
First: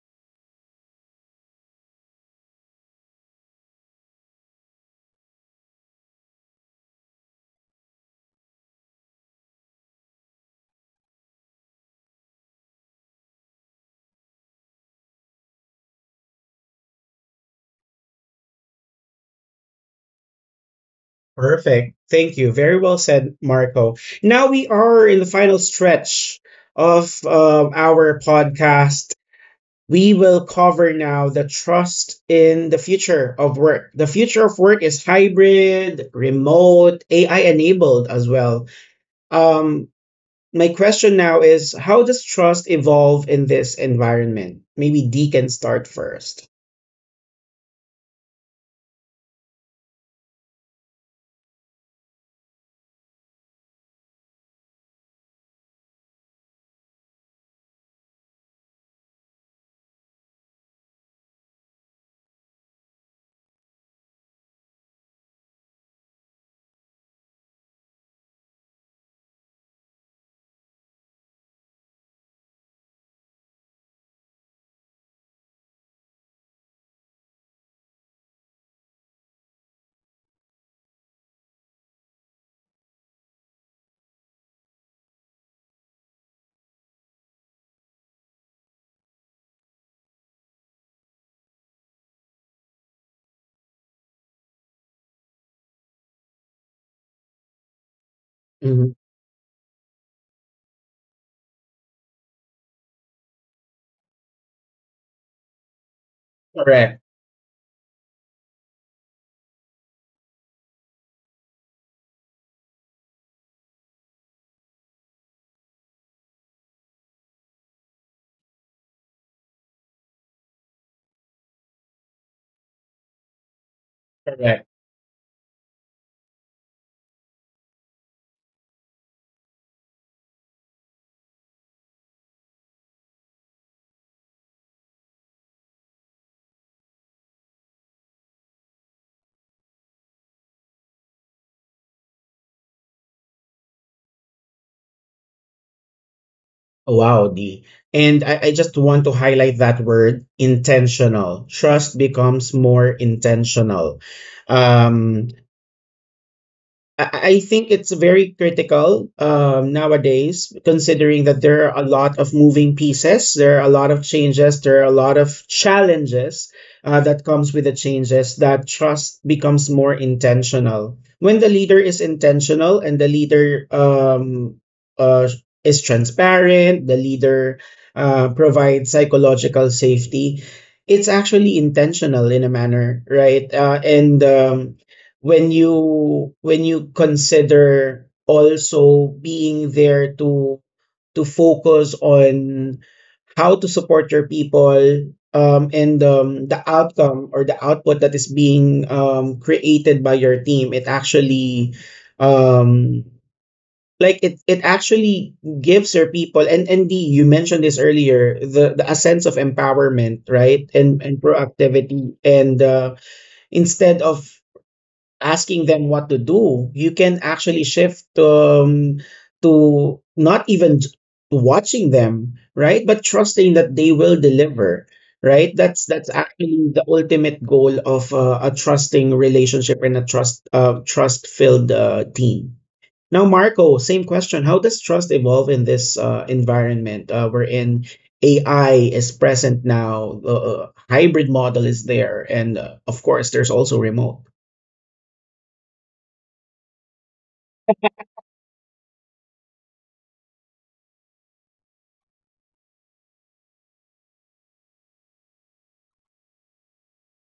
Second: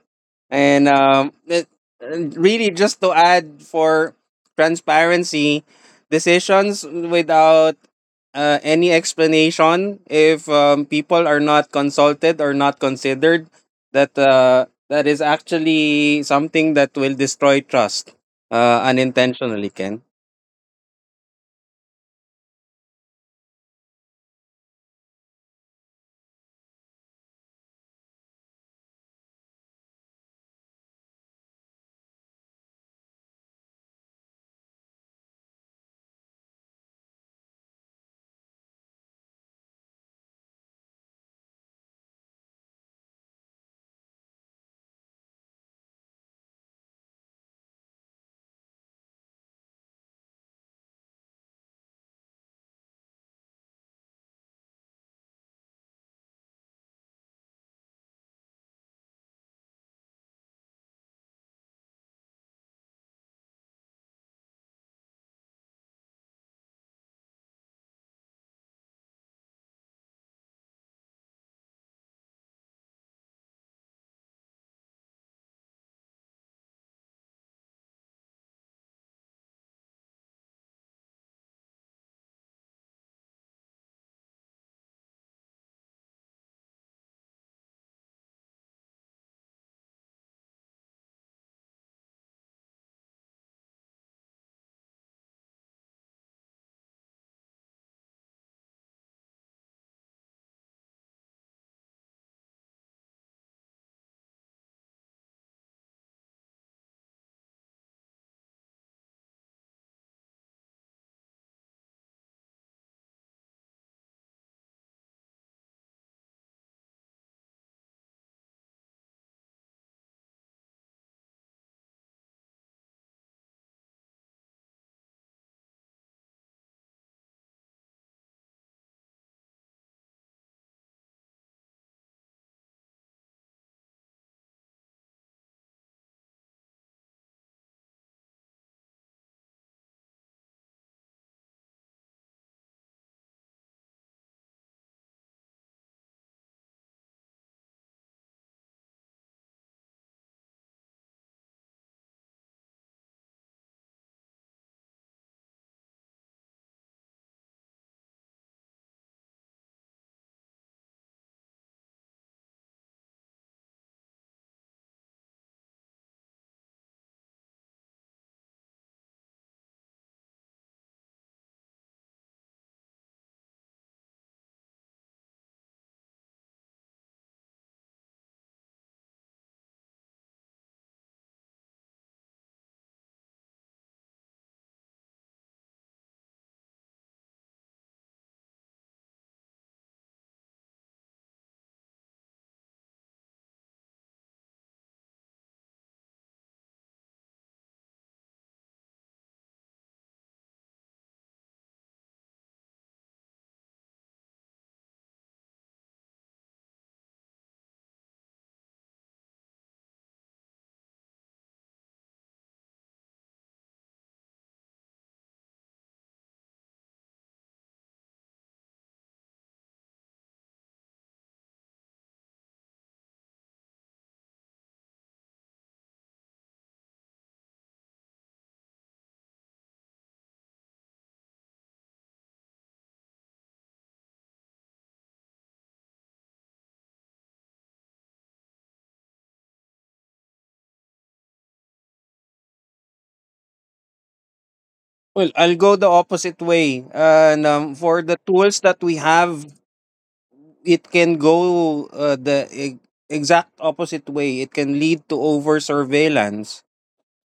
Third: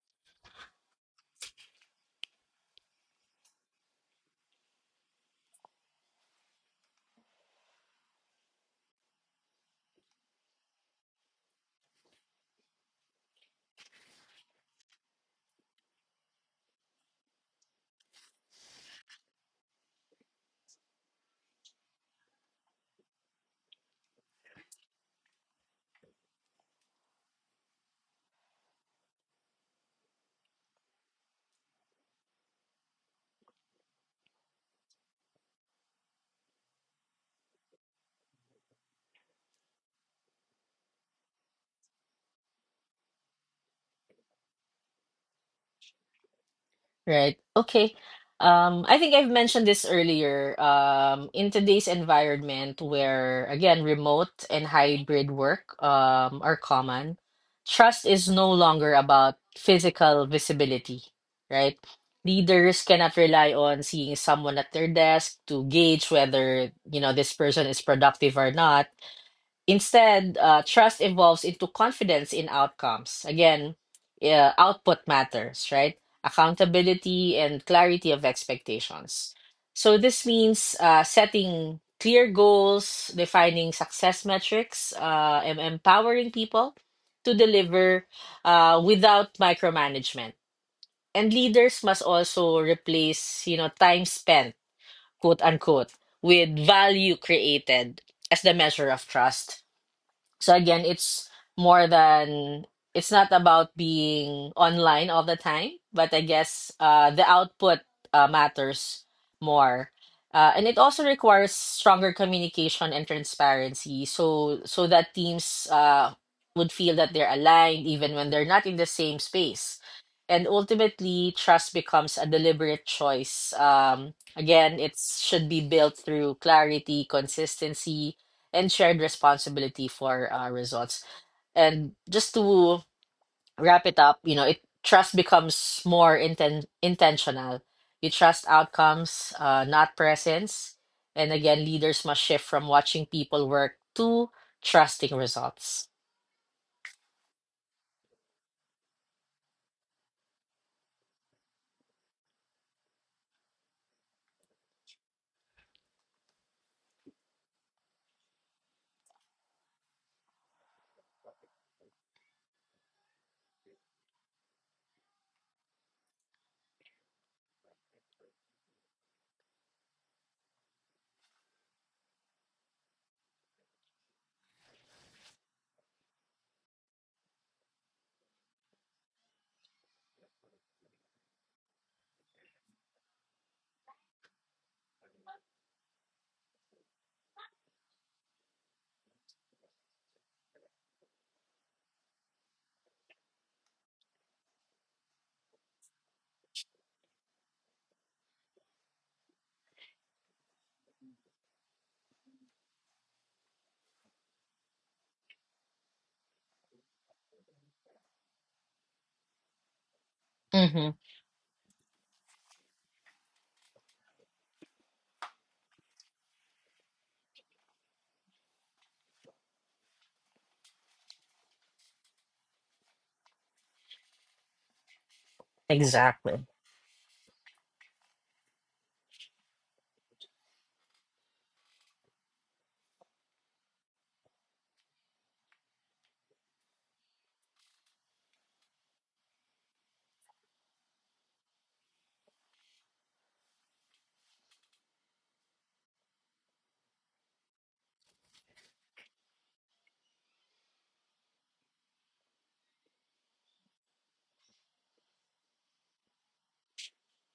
And and really, just to add for transparency, decisions without any explanation, if people are not consulted or not considered, that is actually something that will destroy trust unintentionally, Ken. Perfect. Thank you. Very well said, Marco. Now we are in the final stretch of our podcast. We will cover now the trust in the future of work. The future of work is hybrid, remote, AI enabled as well. Um, my question now is how does trust evolve in this environment? Maybe D can start 1st. Right. Okay. I think I've mentioned this earlier. In today's environment where, again, remote and hybrid work are common, trust is no longer about physical visibility, right? Leaders cannot rely on seeing someone at their desk to gauge whether, you know, this person is productive or not. Instead, trust evolves into confidence in outcomes. Again, output matters, right? Accountability and clarity of expectations. So this means setting clear goals, defining success metrics, and empowering people to deliver without micromanagement. And leaders must also replace, you know, time spent, quote unquote, with value created as the measure Mhm. of trust. So again, it's more than it's not about being online all the time, but I guess Correct. The output matters more. And it also requires stronger communication and transparency, so that teams would feel that they're aligned even when they're not in the same space. And ultimately, trust becomes a deliberate choice. Correct. Again, it should be built through clarity, consistency, and shared responsibility for results. And just to wrap it up, you know, it trust becomes more intentional. You trust outcomes, not presence. And again, leaders must shift from watching people work to trusting results. Oh, wow, D. And I just want to highlight that word intentional. Trust becomes more intentional. Um, I think it's very critical nowadays, considering that there are a lot of moving pieces, there are a lot of changes, there are a lot of challenges that comes with the changes. That trust becomes more intentional when the leader is intentional and the leader uh, is transparent. The leader provides psychological safety. It's actually intentional in a manner, right? And when you consider also being there to focus on how to support your people and the outcome or the output that is being created by your team it actually um, like it actually gives your people and the you mentioned this earlier the a sense of empowerment right Hmm. And proactivity and instead of asking them what to do. You can actually shift to not even to watching them, right? But trusting that they will deliver, right? That's Exactly. actually the ultimate goal of a trusting relationship and a trust trust filled team. Now, Marco, same question. How does trust evolve in this environment wherein AI is present now, the hybrid model is there, and of course, there's also remote? Well, I'll go the opposite way. And for the tools that we have, it can go the exact opposite way. It can lead to over surveillance.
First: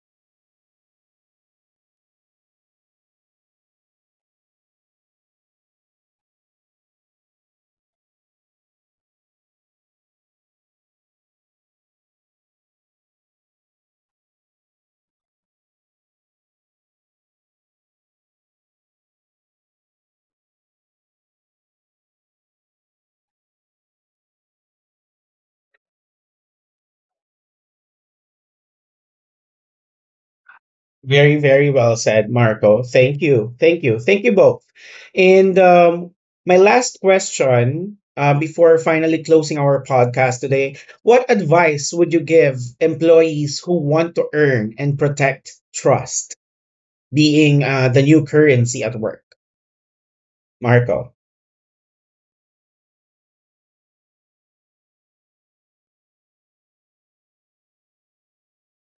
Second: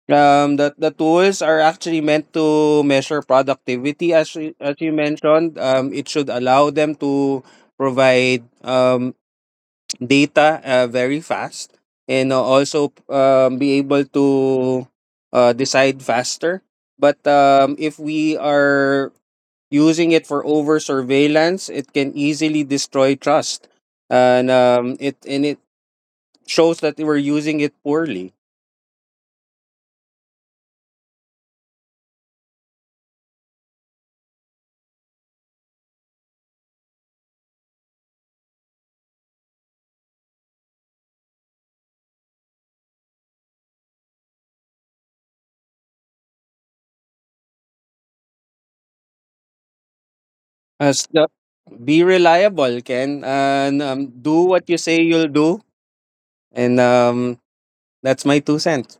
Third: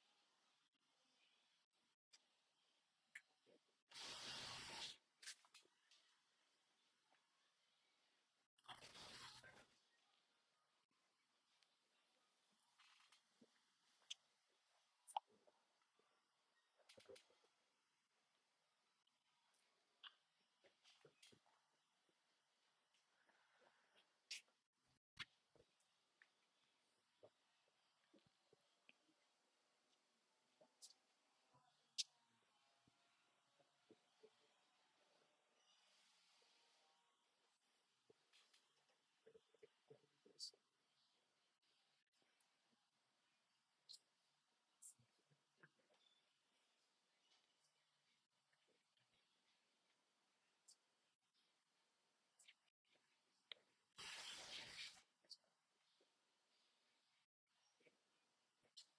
That the tools are actually meant to measure productivity, as you mentioned. It should allow them to provide data very fast, and also be able to decide faster. But if we are using it for over surveillance, it can easily destroy trust, and it shows that we're using it poorly. Very, very well said, Marco. Thank you. Thank you. Thank you both. And my last question before finally closing our podcast today what advice would you give employees who want to earn and protect trust being the new currency at work? As Marco. the- be reliable, Ken, and do what you say you'll do, and that's my 2 cents.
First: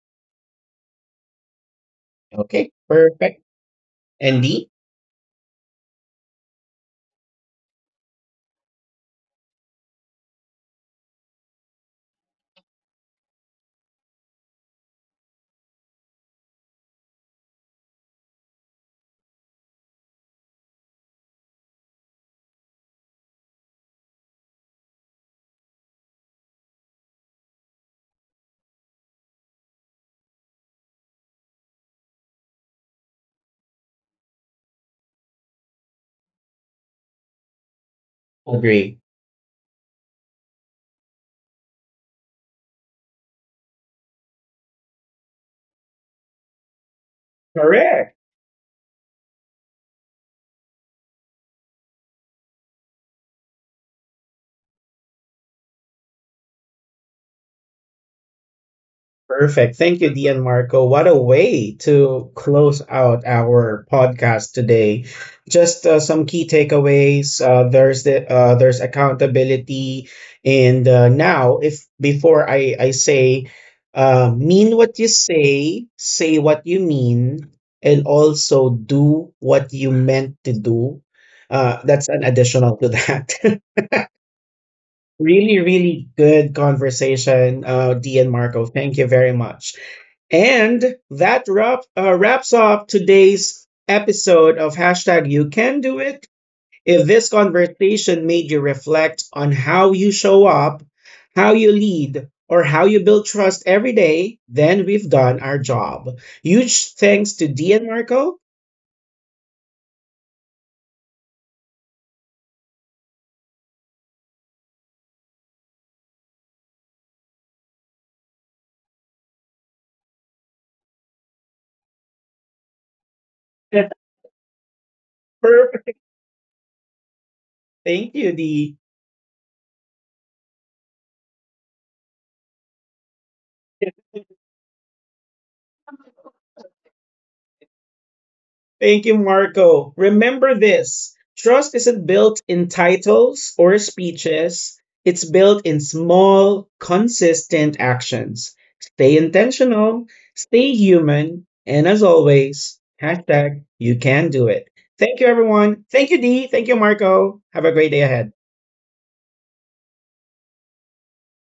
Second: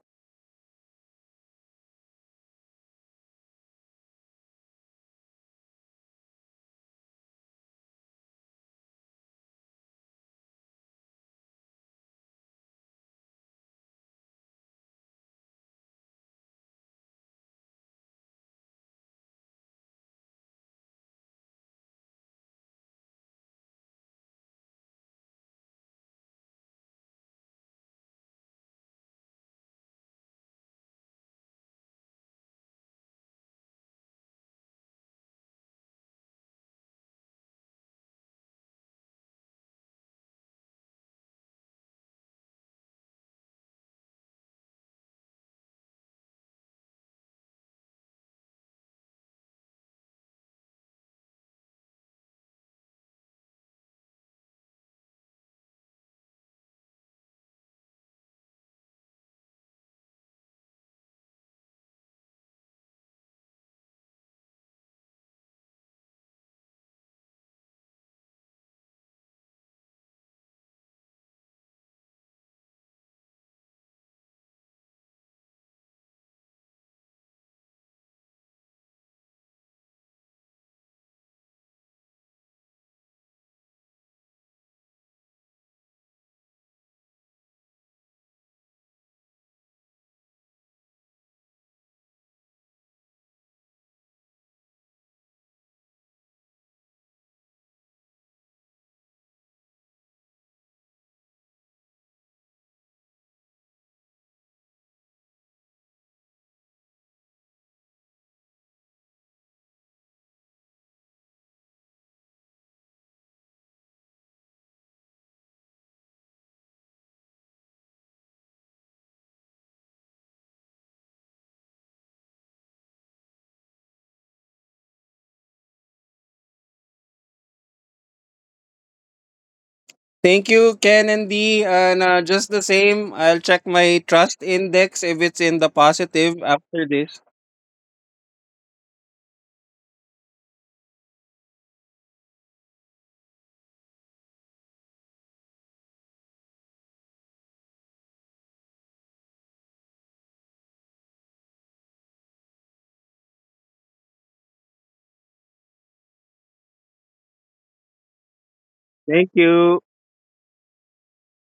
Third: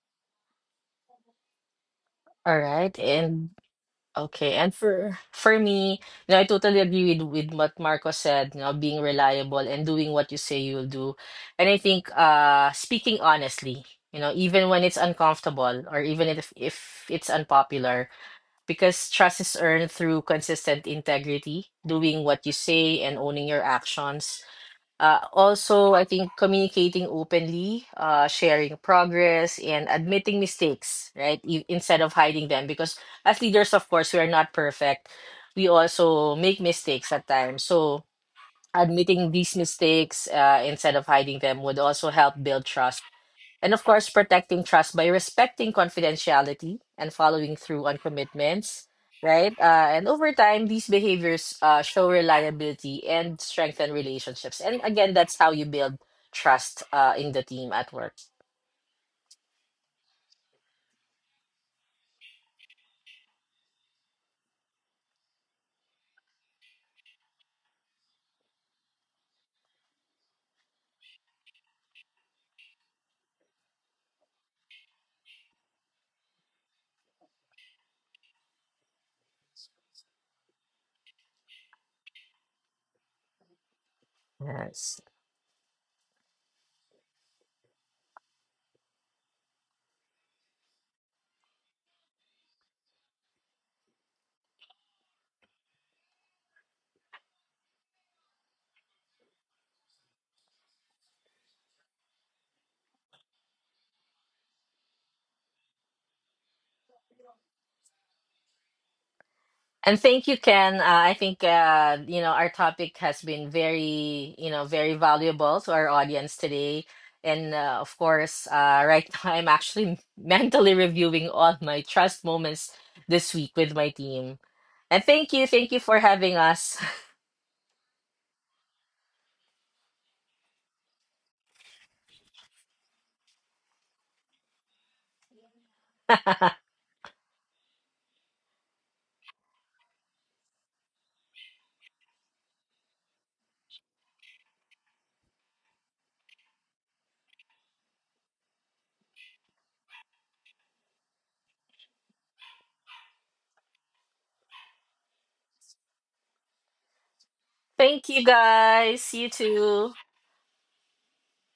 All Okay, right. perfect. And okay, Andy? and for me, you know, I totally agree with what Marco said, you know, being reliable and doing what you say you'll do. And I think speaking honestly, you know, even when it's uncomfortable, or even if it's unpopular, because trust is earned through consistent integrity, doing what you say and owning your actions. Also, I think communicating openly, sharing progress, and admitting mistakes, right? Instead of hiding them, because as leaders, of course, we are not perfect. We also make mistakes at times. So Agree. admitting these mistakes, instead of hiding them, would also help build trust. And of course, protecting trust by respecting confidentiality and following through on Correct. commitments, right? And over time, these behaviors show reliability and strengthen relationships. And again, that's how you build trust in the team at work. Perfect. Thank you, Dian Marco. What a way to close out our podcast today. Just some key takeaways. There's accountability, and now if before I say, mean what you say, say what you mean, and also do what you meant to do. That's an additional to that. Yes. Really, really good conversation, Dian Marco. Thank you very much. And that wrap, wraps up today's episode of hashtag you can do it. If this conversation made you reflect on how you show up, how you lead, or how you build trust every day, then we've done our job. Huge thanks to D and Marco. And thank you, Ken. I think you know, our topic has been very, you know, very valuable to our audience today. And of course, right now I'm actually mentally reviewing all my trust moments this week with my team. And thank you for Perfect. having us. Thank you, Dee. Thank you, Ken and Dee. And just the same, I'll check my trust index if it's in the positive after this. Thank you, Marco. Remember this trust isn't built in titles or speeches, it's built in small, consistent actions. Stay intentional, stay human, and as always, hashtag you can do it. Thank you, everyone. Thank you, Dee. Thank you, Marco. Have a great day Thank you, ahead. guys. You Thank you. too.